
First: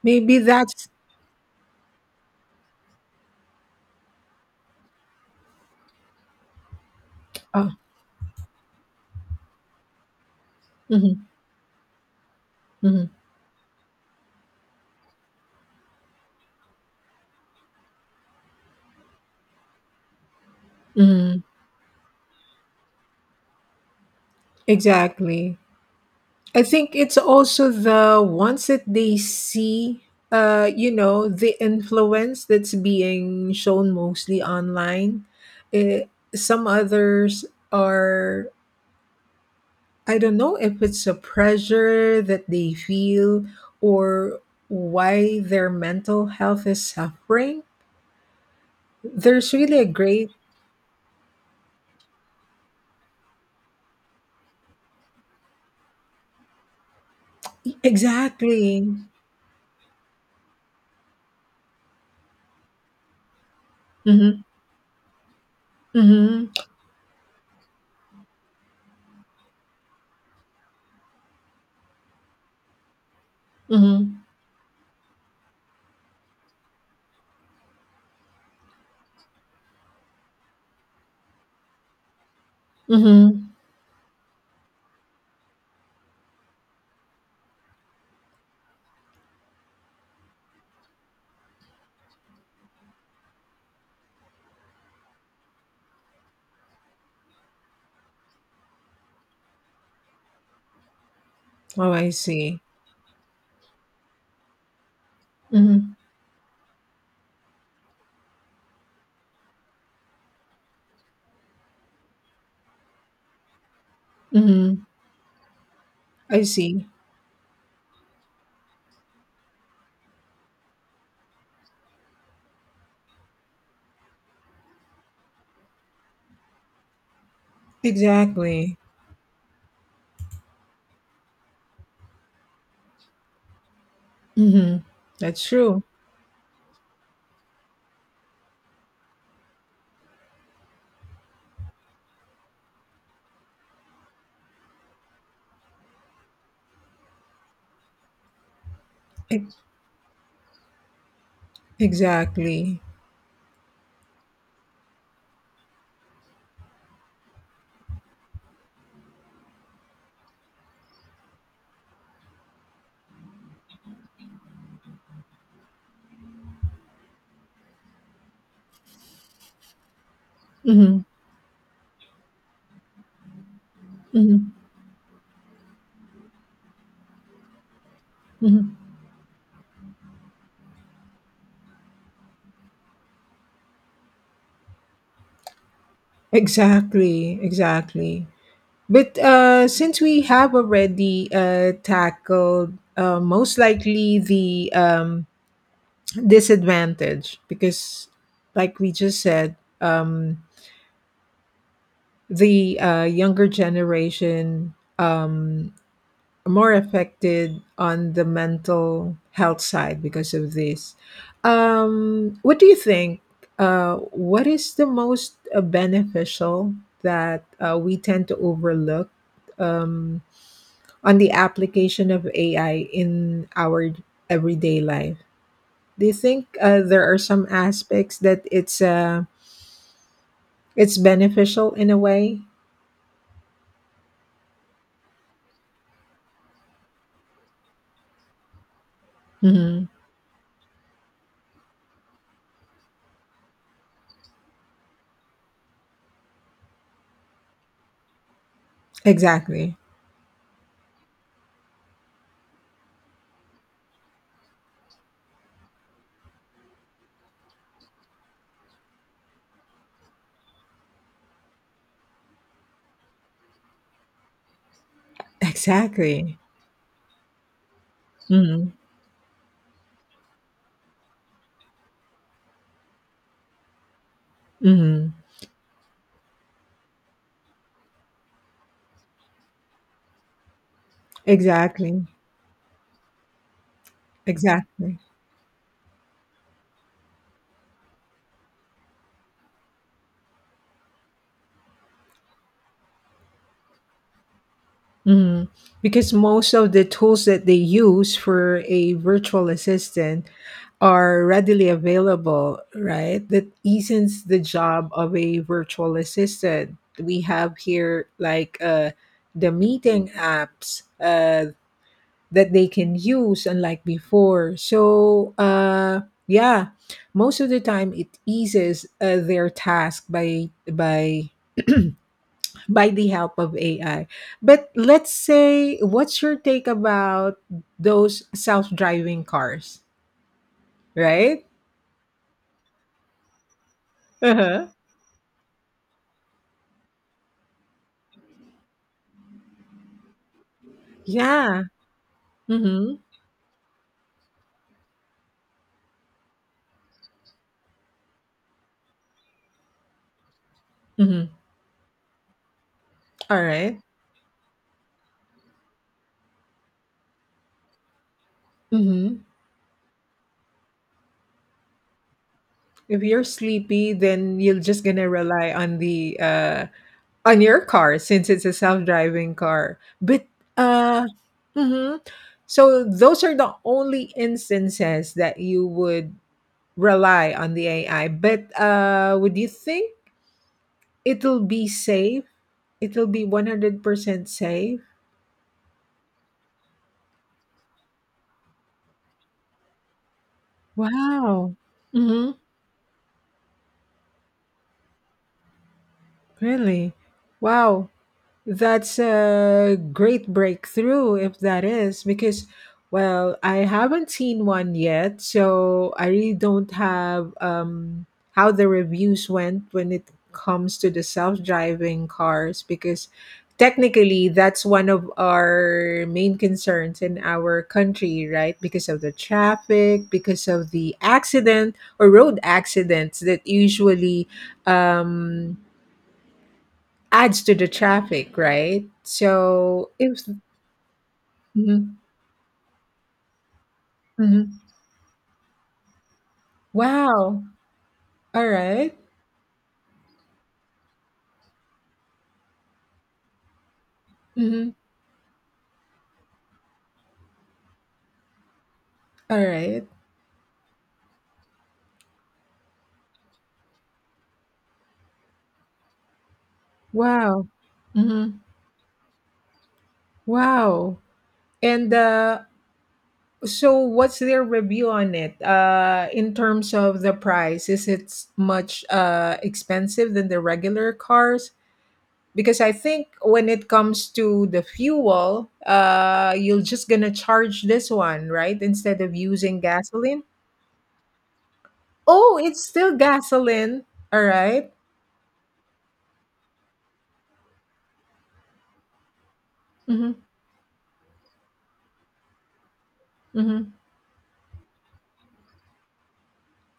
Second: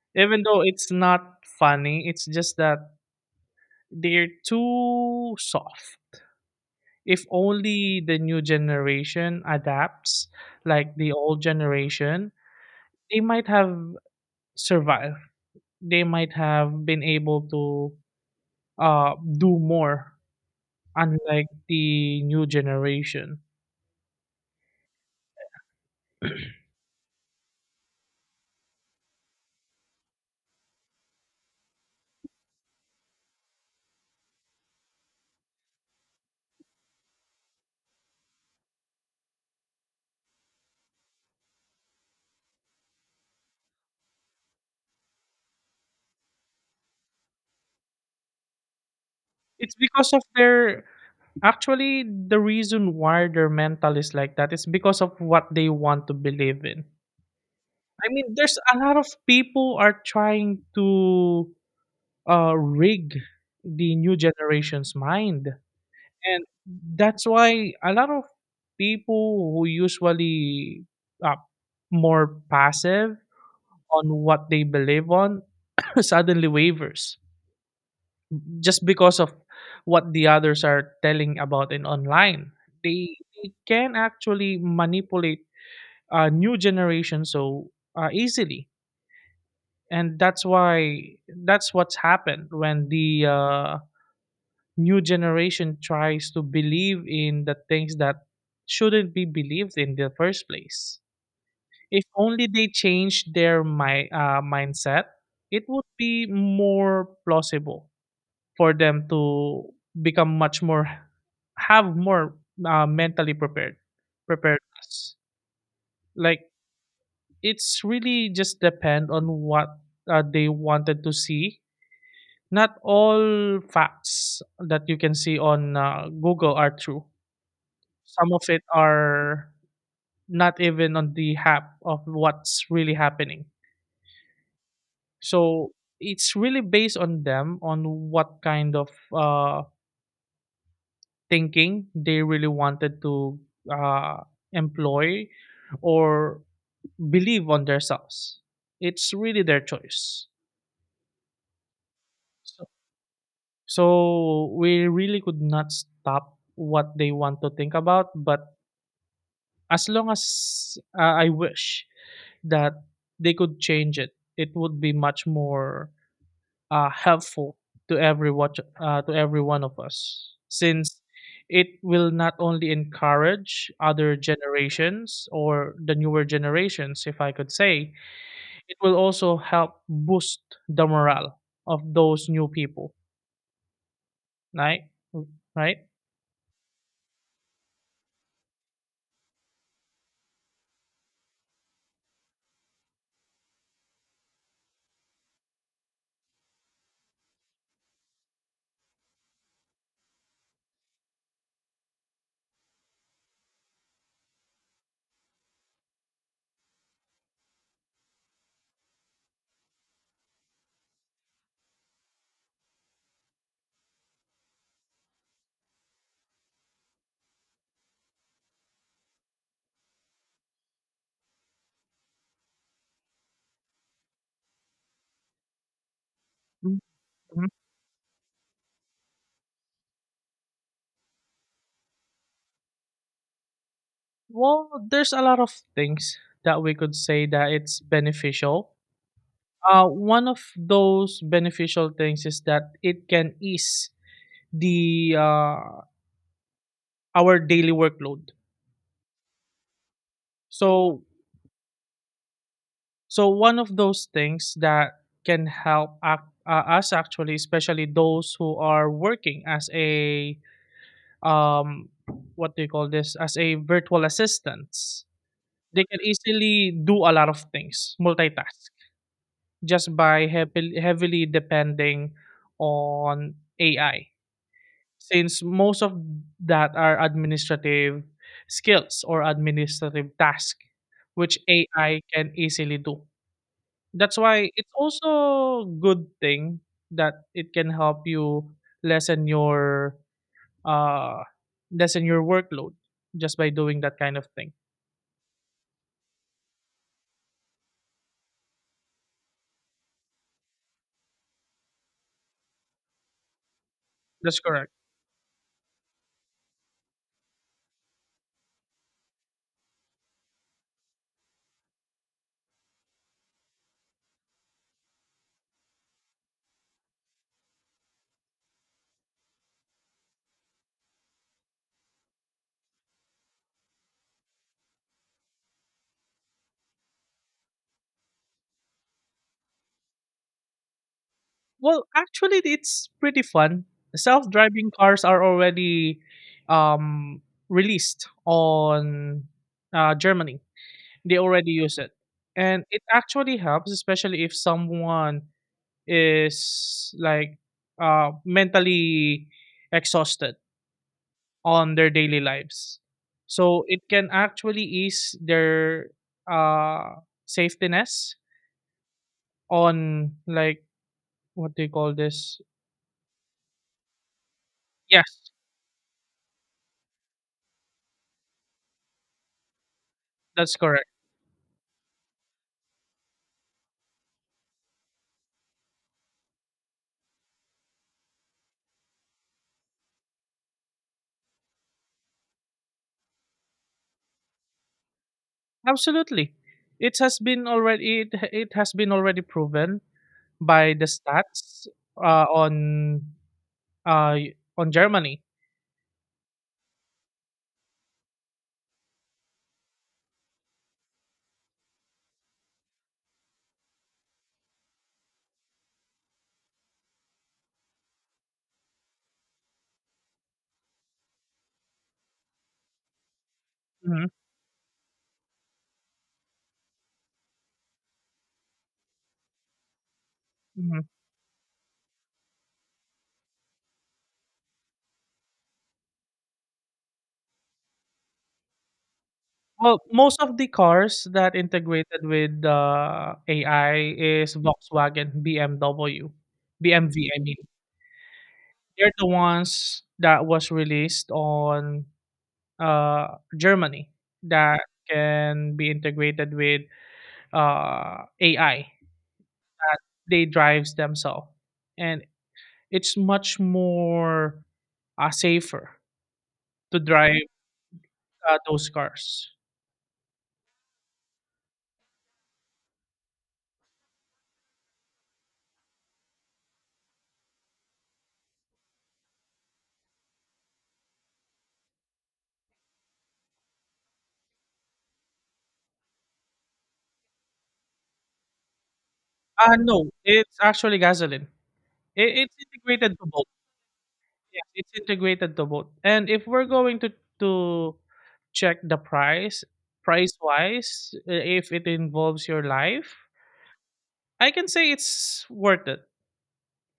[SPEAKER 1] Maybe
[SPEAKER 2] Even though
[SPEAKER 1] that's
[SPEAKER 2] it's not funny, it's just that they're too soft. If
[SPEAKER 1] uh
[SPEAKER 2] only the new generation adapts like
[SPEAKER 1] mhm,
[SPEAKER 2] the old generation,
[SPEAKER 1] mhm,
[SPEAKER 2] they might have survived. They might have been able to uh, do more,
[SPEAKER 1] mhm.
[SPEAKER 2] unlike the new generation.
[SPEAKER 1] Exactly. I think it's also the ones that they see, the influence that's being shown mostly online. Eh, some others are, I don't know if it's a pressure that they feel or why their mental health is suffering. There's
[SPEAKER 2] It's
[SPEAKER 1] really a
[SPEAKER 2] because of
[SPEAKER 1] great.
[SPEAKER 2] their actually the reason why their mental is like that is because of what they want to believe in. I mean, there's a
[SPEAKER 1] Exactly.
[SPEAKER 2] lot of people are trying to rig the new
[SPEAKER 1] Mm-hmm,
[SPEAKER 2] generation's mind. And
[SPEAKER 1] mm-hmm,
[SPEAKER 2] that's why a lot of people who usually are more passive on
[SPEAKER 1] mm-hmm.
[SPEAKER 2] what they believe on suddenly wavers just because of what the others are telling about in online. They,
[SPEAKER 1] Mhm.
[SPEAKER 2] they can actually manipulate a new generation so easily. And that's why that's what's happened when the new generation tries to believe in the things that shouldn't be believed in the first place.
[SPEAKER 1] Oh,
[SPEAKER 2] If
[SPEAKER 1] I
[SPEAKER 2] only
[SPEAKER 1] see.
[SPEAKER 2] they change their mindset, it would
[SPEAKER 1] Mhm,
[SPEAKER 2] be more plausible for them to become much more have more mentally prepared
[SPEAKER 1] mhm.
[SPEAKER 2] preparedness.
[SPEAKER 1] I
[SPEAKER 2] Like
[SPEAKER 1] see.
[SPEAKER 2] it's really just depend on what they wanted to see. Not all facts that you can see on Google are true. Some of it
[SPEAKER 1] Exactly.
[SPEAKER 2] are not even on the half of what's really happening.
[SPEAKER 1] Mhm. That's
[SPEAKER 2] So
[SPEAKER 1] true.
[SPEAKER 2] it's really based on them on what kind of thinking they really wanted to uh, employ or believe on themselves. It's
[SPEAKER 1] E
[SPEAKER 2] really their choice. So
[SPEAKER 1] exactly.
[SPEAKER 2] so we really could not stop what they want to think about, but as long as I wish that they could change it, it would be much more helpful to to every one of us, since
[SPEAKER 1] Mhm,
[SPEAKER 2] it will not only encourage other
[SPEAKER 1] mhm,
[SPEAKER 2] generations or the newer generations, if I could say,
[SPEAKER 1] mhm.
[SPEAKER 2] it will also help boost the morale of those new people, right? Right?
[SPEAKER 1] Exactly, exactly. But, since we have already, tackled, most likely the, disadvantage, because like we just said, the, younger generation, um more affected on the mental health side because of this. What do you think? What is the most beneficial that we tend to overlook um, on the application of AI in our everyday life? Do you think there are some
[SPEAKER 2] Mhm.
[SPEAKER 1] aspects that it's beneficial in a way.
[SPEAKER 2] Well, there's a lot of things that we could say that it's beneficial.
[SPEAKER 1] Mhm.
[SPEAKER 2] One of those beneficial things is that it can ease the our daily workload.
[SPEAKER 1] Exactly.
[SPEAKER 2] So so one of those things that can help us actually, especially those who are working as a um, what do you call this? As a virtual assistants, they can
[SPEAKER 1] Exactly.
[SPEAKER 2] easily do a lot of things, multitask,
[SPEAKER 1] Mhm.
[SPEAKER 2] just by heavily depending on AI,
[SPEAKER 1] Mhm.
[SPEAKER 2] since most of that are administrative skills or administrative task which AI
[SPEAKER 1] Exactly.
[SPEAKER 2] can easily do. That's why it's
[SPEAKER 1] Exactly.
[SPEAKER 2] also good thing that it can help you lessen your uh lessen your workload just by doing that kind of thing.
[SPEAKER 1] Mhm. Because most of the tools that they use for a virtual assistant are readily available, right? That eases the
[SPEAKER 2] That's correct.
[SPEAKER 1] job of a virtual assistant. We have here like the meeting apps that they can use, unlike before. So, yeah, most of the time it eases their task by the help of AI. But let's say, what's your take about those self driving cars, right?
[SPEAKER 2] Well, actually it's pretty fun.
[SPEAKER 1] Uh-huh.
[SPEAKER 2] Self-driving cars are already um released on Germany, they already
[SPEAKER 1] Yeah.
[SPEAKER 2] use it, and it
[SPEAKER 1] Mm-hmm.
[SPEAKER 2] actually helps especially if someone is like mentally exhausted
[SPEAKER 1] Mm-hmm.
[SPEAKER 2] on their daily lives,
[SPEAKER 1] All
[SPEAKER 2] so
[SPEAKER 1] right.
[SPEAKER 2] it can actually ease their uh safetiness
[SPEAKER 1] Mm-hmm.
[SPEAKER 2] on, like, what do you call this?
[SPEAKER 1] If you're sleepy, then you're just gonna
[SPEAKER 2] Yes,
[SPEAKER 1] rely on your car since it's a self-driving car. But
[SPEAKER 2] that's correct.
[SPEAKER 1] uh mm-hmm. So those are the only instances that you would rely on the AI. But would you think it'll be safe? It'll be 100% safe?
[SPEAKER 2] Absolutely. It has been already, it has been already proven by the
[SPEAKER 1] Wow.
[SPEAKER 2] stats, uh,
[SPEAKER 1] Mm-hmm.
[SPEAKER 2] on uh, on Germany.
[SPEAKER 1] Really? Wow. That's a great breakthrough if that is, because, well, I haven't seen one yet, so I really don't have how the reviews went when it comes to the self driving cars, because
[SPEAKER 2] Mm-hmm.
[SPEAKER 1] technically that's one of our main concerns in our country, right? Because of the traffic, because of
[SPEAKER 2] Mhm.
[SPEAKER 1] the accident or road accidents that usually um, adds to the traffic, right?
[SPEAKER 2] Well,
[SPEAKER 1] So
[SPEAKER 2] most
[SPEAKER 1] if.
[SPEAKER 2] of the cars that
[SPEAKER 1] Mhm,
[SPEAKER 2] integrated with AI is
[SPEAKER 1] mhm.
[SPEAKER 2] Volkswagen, BMW, BMV. I mean,
[SPEAKER 1] Wow. All
[SPEAKER 2] they're
[SPEAKER 1] right.
[SPEAKER 2] the ones that was released on Germany that
[SPEAKER 1] Mhm.
[SPEAKER 2] can be integrated with AI.
[SPEAKER 1] All right.
[SPEAKER 2] They drives themselves, and it's much more safer to drive
[SPEAKER 1] Wow. Mhm.
[SPEAKER 2] those cars.
[SPEAKER 1] Wow. And so what's their review on it? In terms of the price, is it much expensive than the regular cars? Because I think when it comes to the fuel, you're just gonna charge this one, right? Instead of using
[SPEAKER 2] No,
[SPEAKER 1] gasoline.
[SPEAKER 2] it's actually gasoline. It's
[SPEAKER 1] Oh, it's still
[SPEAKER 2] integrated to both.
[SPEAKER 1] gasoline. All
[SPEAKER 2] Yes,
[SPEAKER 1] right.
[SPEAKER 2] it's integrated to both. And if we're going to to check the price,
[SPEAKER 1] Mm-hmm.
[SPEAKER 2] price wise, if it involves your life,
[SPEAKER 1] Mm-hmm.
[SPEAKER 2] I can say it's worth it.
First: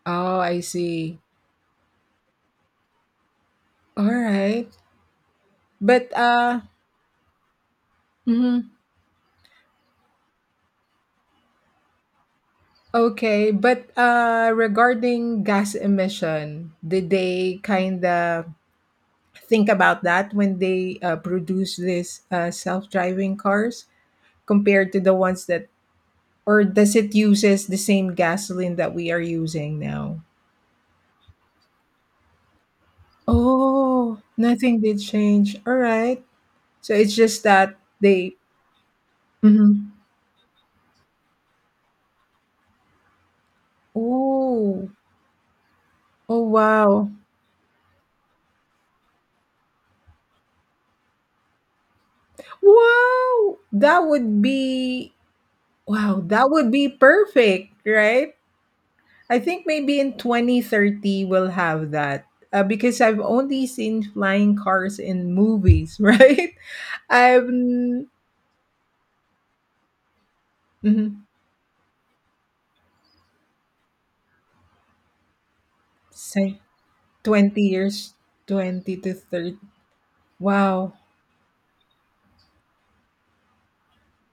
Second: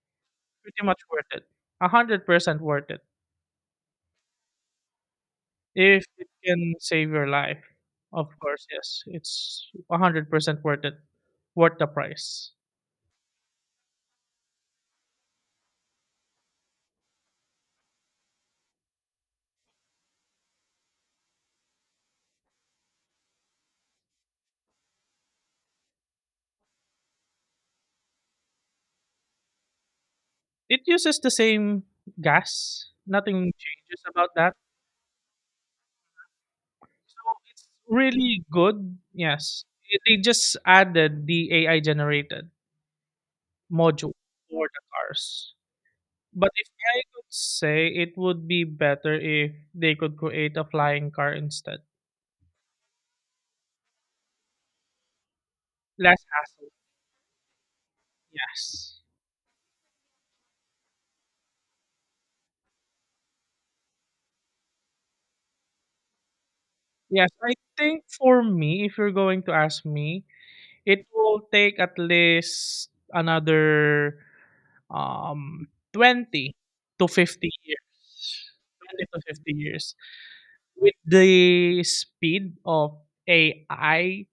[SPEAKER 1] Oh, I
[SPEAKER 2] Pretty much
[SPEAKER 1] see.
[SPEAKER 2] worth it. 100% worth it.
[SPEAKER 1] All right.
[SPEAKER 2] If
[SPEAKER 1] But
[SPEAKER 2] it can save your life, of course,
[SPEAKER 1] mhm.
[SPEAKER 2] yes, it's 100% worth it. Worth the price.
[SPEAKER 1] Okay, but regarding gas emission, did they kind of think about that when they produce this self-driving cars compared to the ones that, or does it uses the same gasoline that we are using now?
[SPEAKER 2] It uses the same gas. Nothing changes
[SPEAKER 1] Oh,
[SPEAKER 2] about that.
[SPEAKER 1] nothing did change. All right. So it's
[SPEAKER 2] So
[SPEAKER 1] just
[SPEAKER 2] it's
[SPEAKER 1] that they.
[SPEAKER 2] really good. Yes.
[SPEAKER 1] Mhm.
[SPEAKER 2] It- they just added the AI generated module for the
[SPEAKER 1] Oh,
[SPEAKER 2] cars.
[SPEAKER 1] oh,
[SPEAKER 2] But if I
[SPEAKER 1] wow.
[SPEAKER 2] could say, it would be better if they could create a flying car instead.
[SPEAKER 1] Wow! That would be wow,
[SPEAKER 2] Less
[SPEAKER 1] that would
[SPEAKER 2] hassle.
[SPEAKER 1] be perfect, right?
[SPEAKER 2] Yes.
[SPEAKER 1] I think maybe in 2030 we'll have that. Because I've only seen flying cars in movies, right?
[SPEAKER 2] Yes,
[SPEAKER 1] I've
[SPEAKER 2] I think for me, if you're going to ask me, it
[SPEAKER 1] mm,
[SPEAKER 2] will take at least another um 20
[SPEAKER 1] say
[SPEAKER 2] to 50
[SPEAKER 1] 20
[SPEAKER 2] years.
[SPEAKER 1] years, 20
[SPEAKER 2] 20
[SPEAKER 1] to
[SPEAKER 2] to 50
[SPEAKER 1] 30.
[SPEAKER 2] years.
[SPEAKER 1] Wow.
[SPEAKER 2] With the speed of AI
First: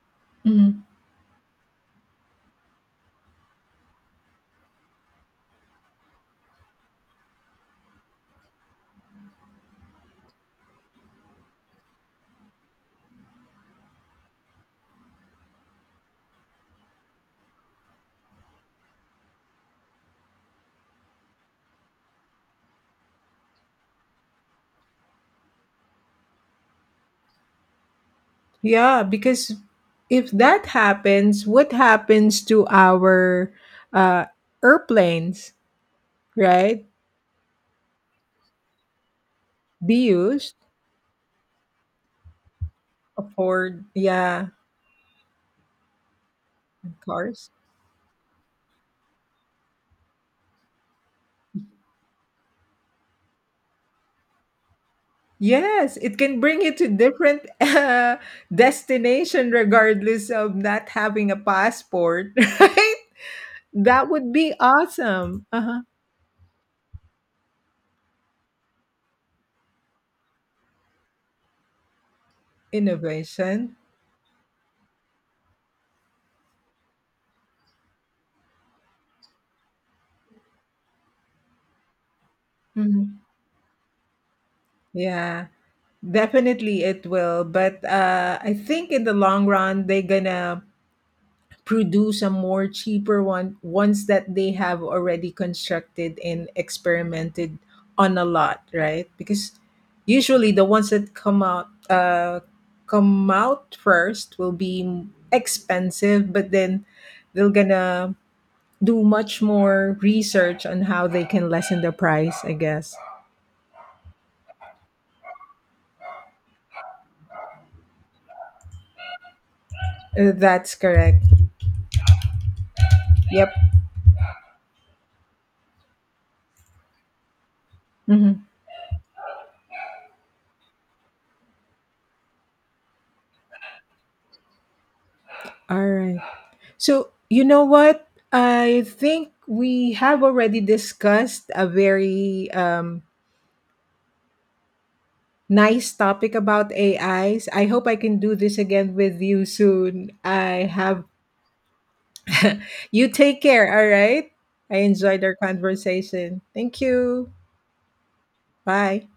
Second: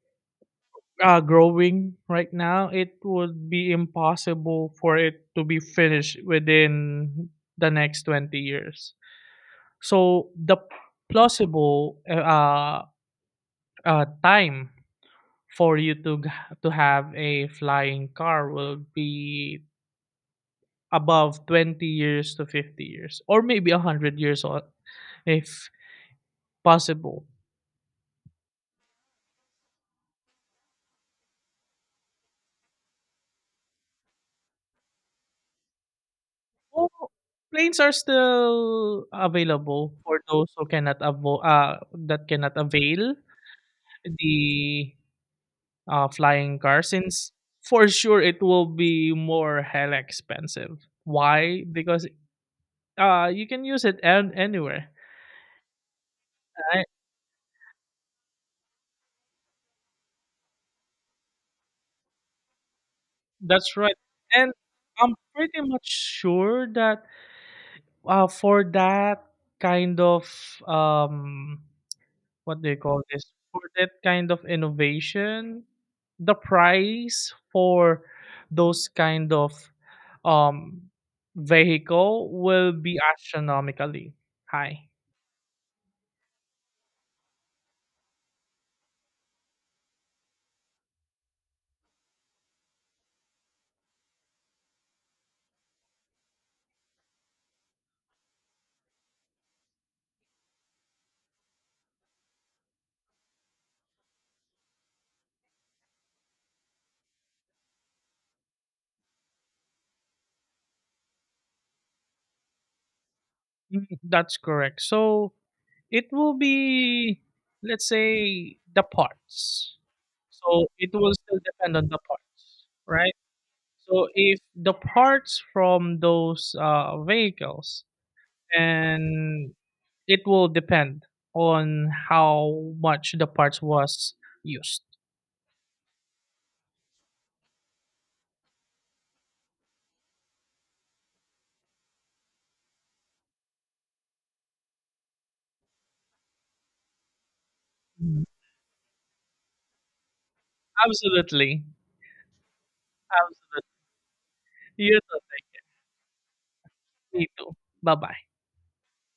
[SPEAKER 1] Mhm.
[SPEAKER 2] growing right now, it would be impossible for it to be finished within the next 20 years. So the plausible time for you to to have a flying car will be above 20 years to 50 years or maybe 100 years if possible.
[SPEAKER 1] Yeah, because if that happens, what happens to our uh, airplanes? Right?
[SPEAKER 2] Or planes are still
[SPEAKER 1] Be
[SPEAKER 2] available for those
[SPEAKER 1] used.
[SPEAKER 2] who cannot avo- that cannot avail
[SPEAKER 1] Afford, yeah.
[SPEAKER 2] the flying car, since
[SPEAKER 1] Cars.
[SPEAKER 2] for sure it will be more hell expensive. Why? Because you can use it anywhere.
[SPEAKER 1] Yes, it can bring you
[SPEAKER 2] I,
[SPEAKER 1] to different destination regardless of not having a passport, right?
[SPEAKER 2] that's right.
[SPEAKER 1] That would
[SPEAKER 2] And
[SPEAKER 1] be
[SPEAKER 2] I'm
[SPEAKER 1] awesome.
[SPEAKER 2] pretty
[SPEAKER 1] Uh-huh.
[SPEAKER 2] much sure that for that kind of um, what do you call this? For
[SPEAKER 1] Innovation.
[SPEAKER 2] that kind of innovation, the price for those kind of um vehicle will be
[SPEAKER 1] Mhm.
[SPEAKER 2] astronomically high.
[SPEAKER 1] Yeah, definitely it will. But I think in the long run, they're gonna produce a more cheaper one. Ones that they have already constructed and experimented on a lot, right? Because usually the ones that come out first will be expensive, but then they're gonna do much more research on how they can lessen the price, I guess.
[SPEAKER 2] Mm, that's correct. So it will be, let's say, the parts. So
[SPEAKER 1] That's
[SPEAKER 2] it will
[SPEAKER 1] correct.
[SPEAKER 2] still depend on the parts, right?
[SPEAKER 1] Yep.
[SPEAKER 2] So if the parts from those vehicles,
[SPEAKER 1] Mhm.
[SPEAKER 2] and it will depend on how much the parts was used.
[SPEAKER 1] All right. So, you know what? I think we have already discussed a very nice topic about AIs. I hope I can
[SPEAKER 2] Mhm.
[SPEAKER 1] do this again with you soon. I have.
[SPEAKER 2] Absolutely.
[SPEAKER 1] You take
[SPEAKER 2] Absolutely.
[SPEAKER 1] care, all right? I
[SPEAKER 2] You too.
[SPEAKER 1] enjoyed our conversation. Thank
[SPEAKER 2] Me
[SPEAKER 1] you.
[SPEAKER 2] too. Bye bye.
[SPEAKER 1] Bye.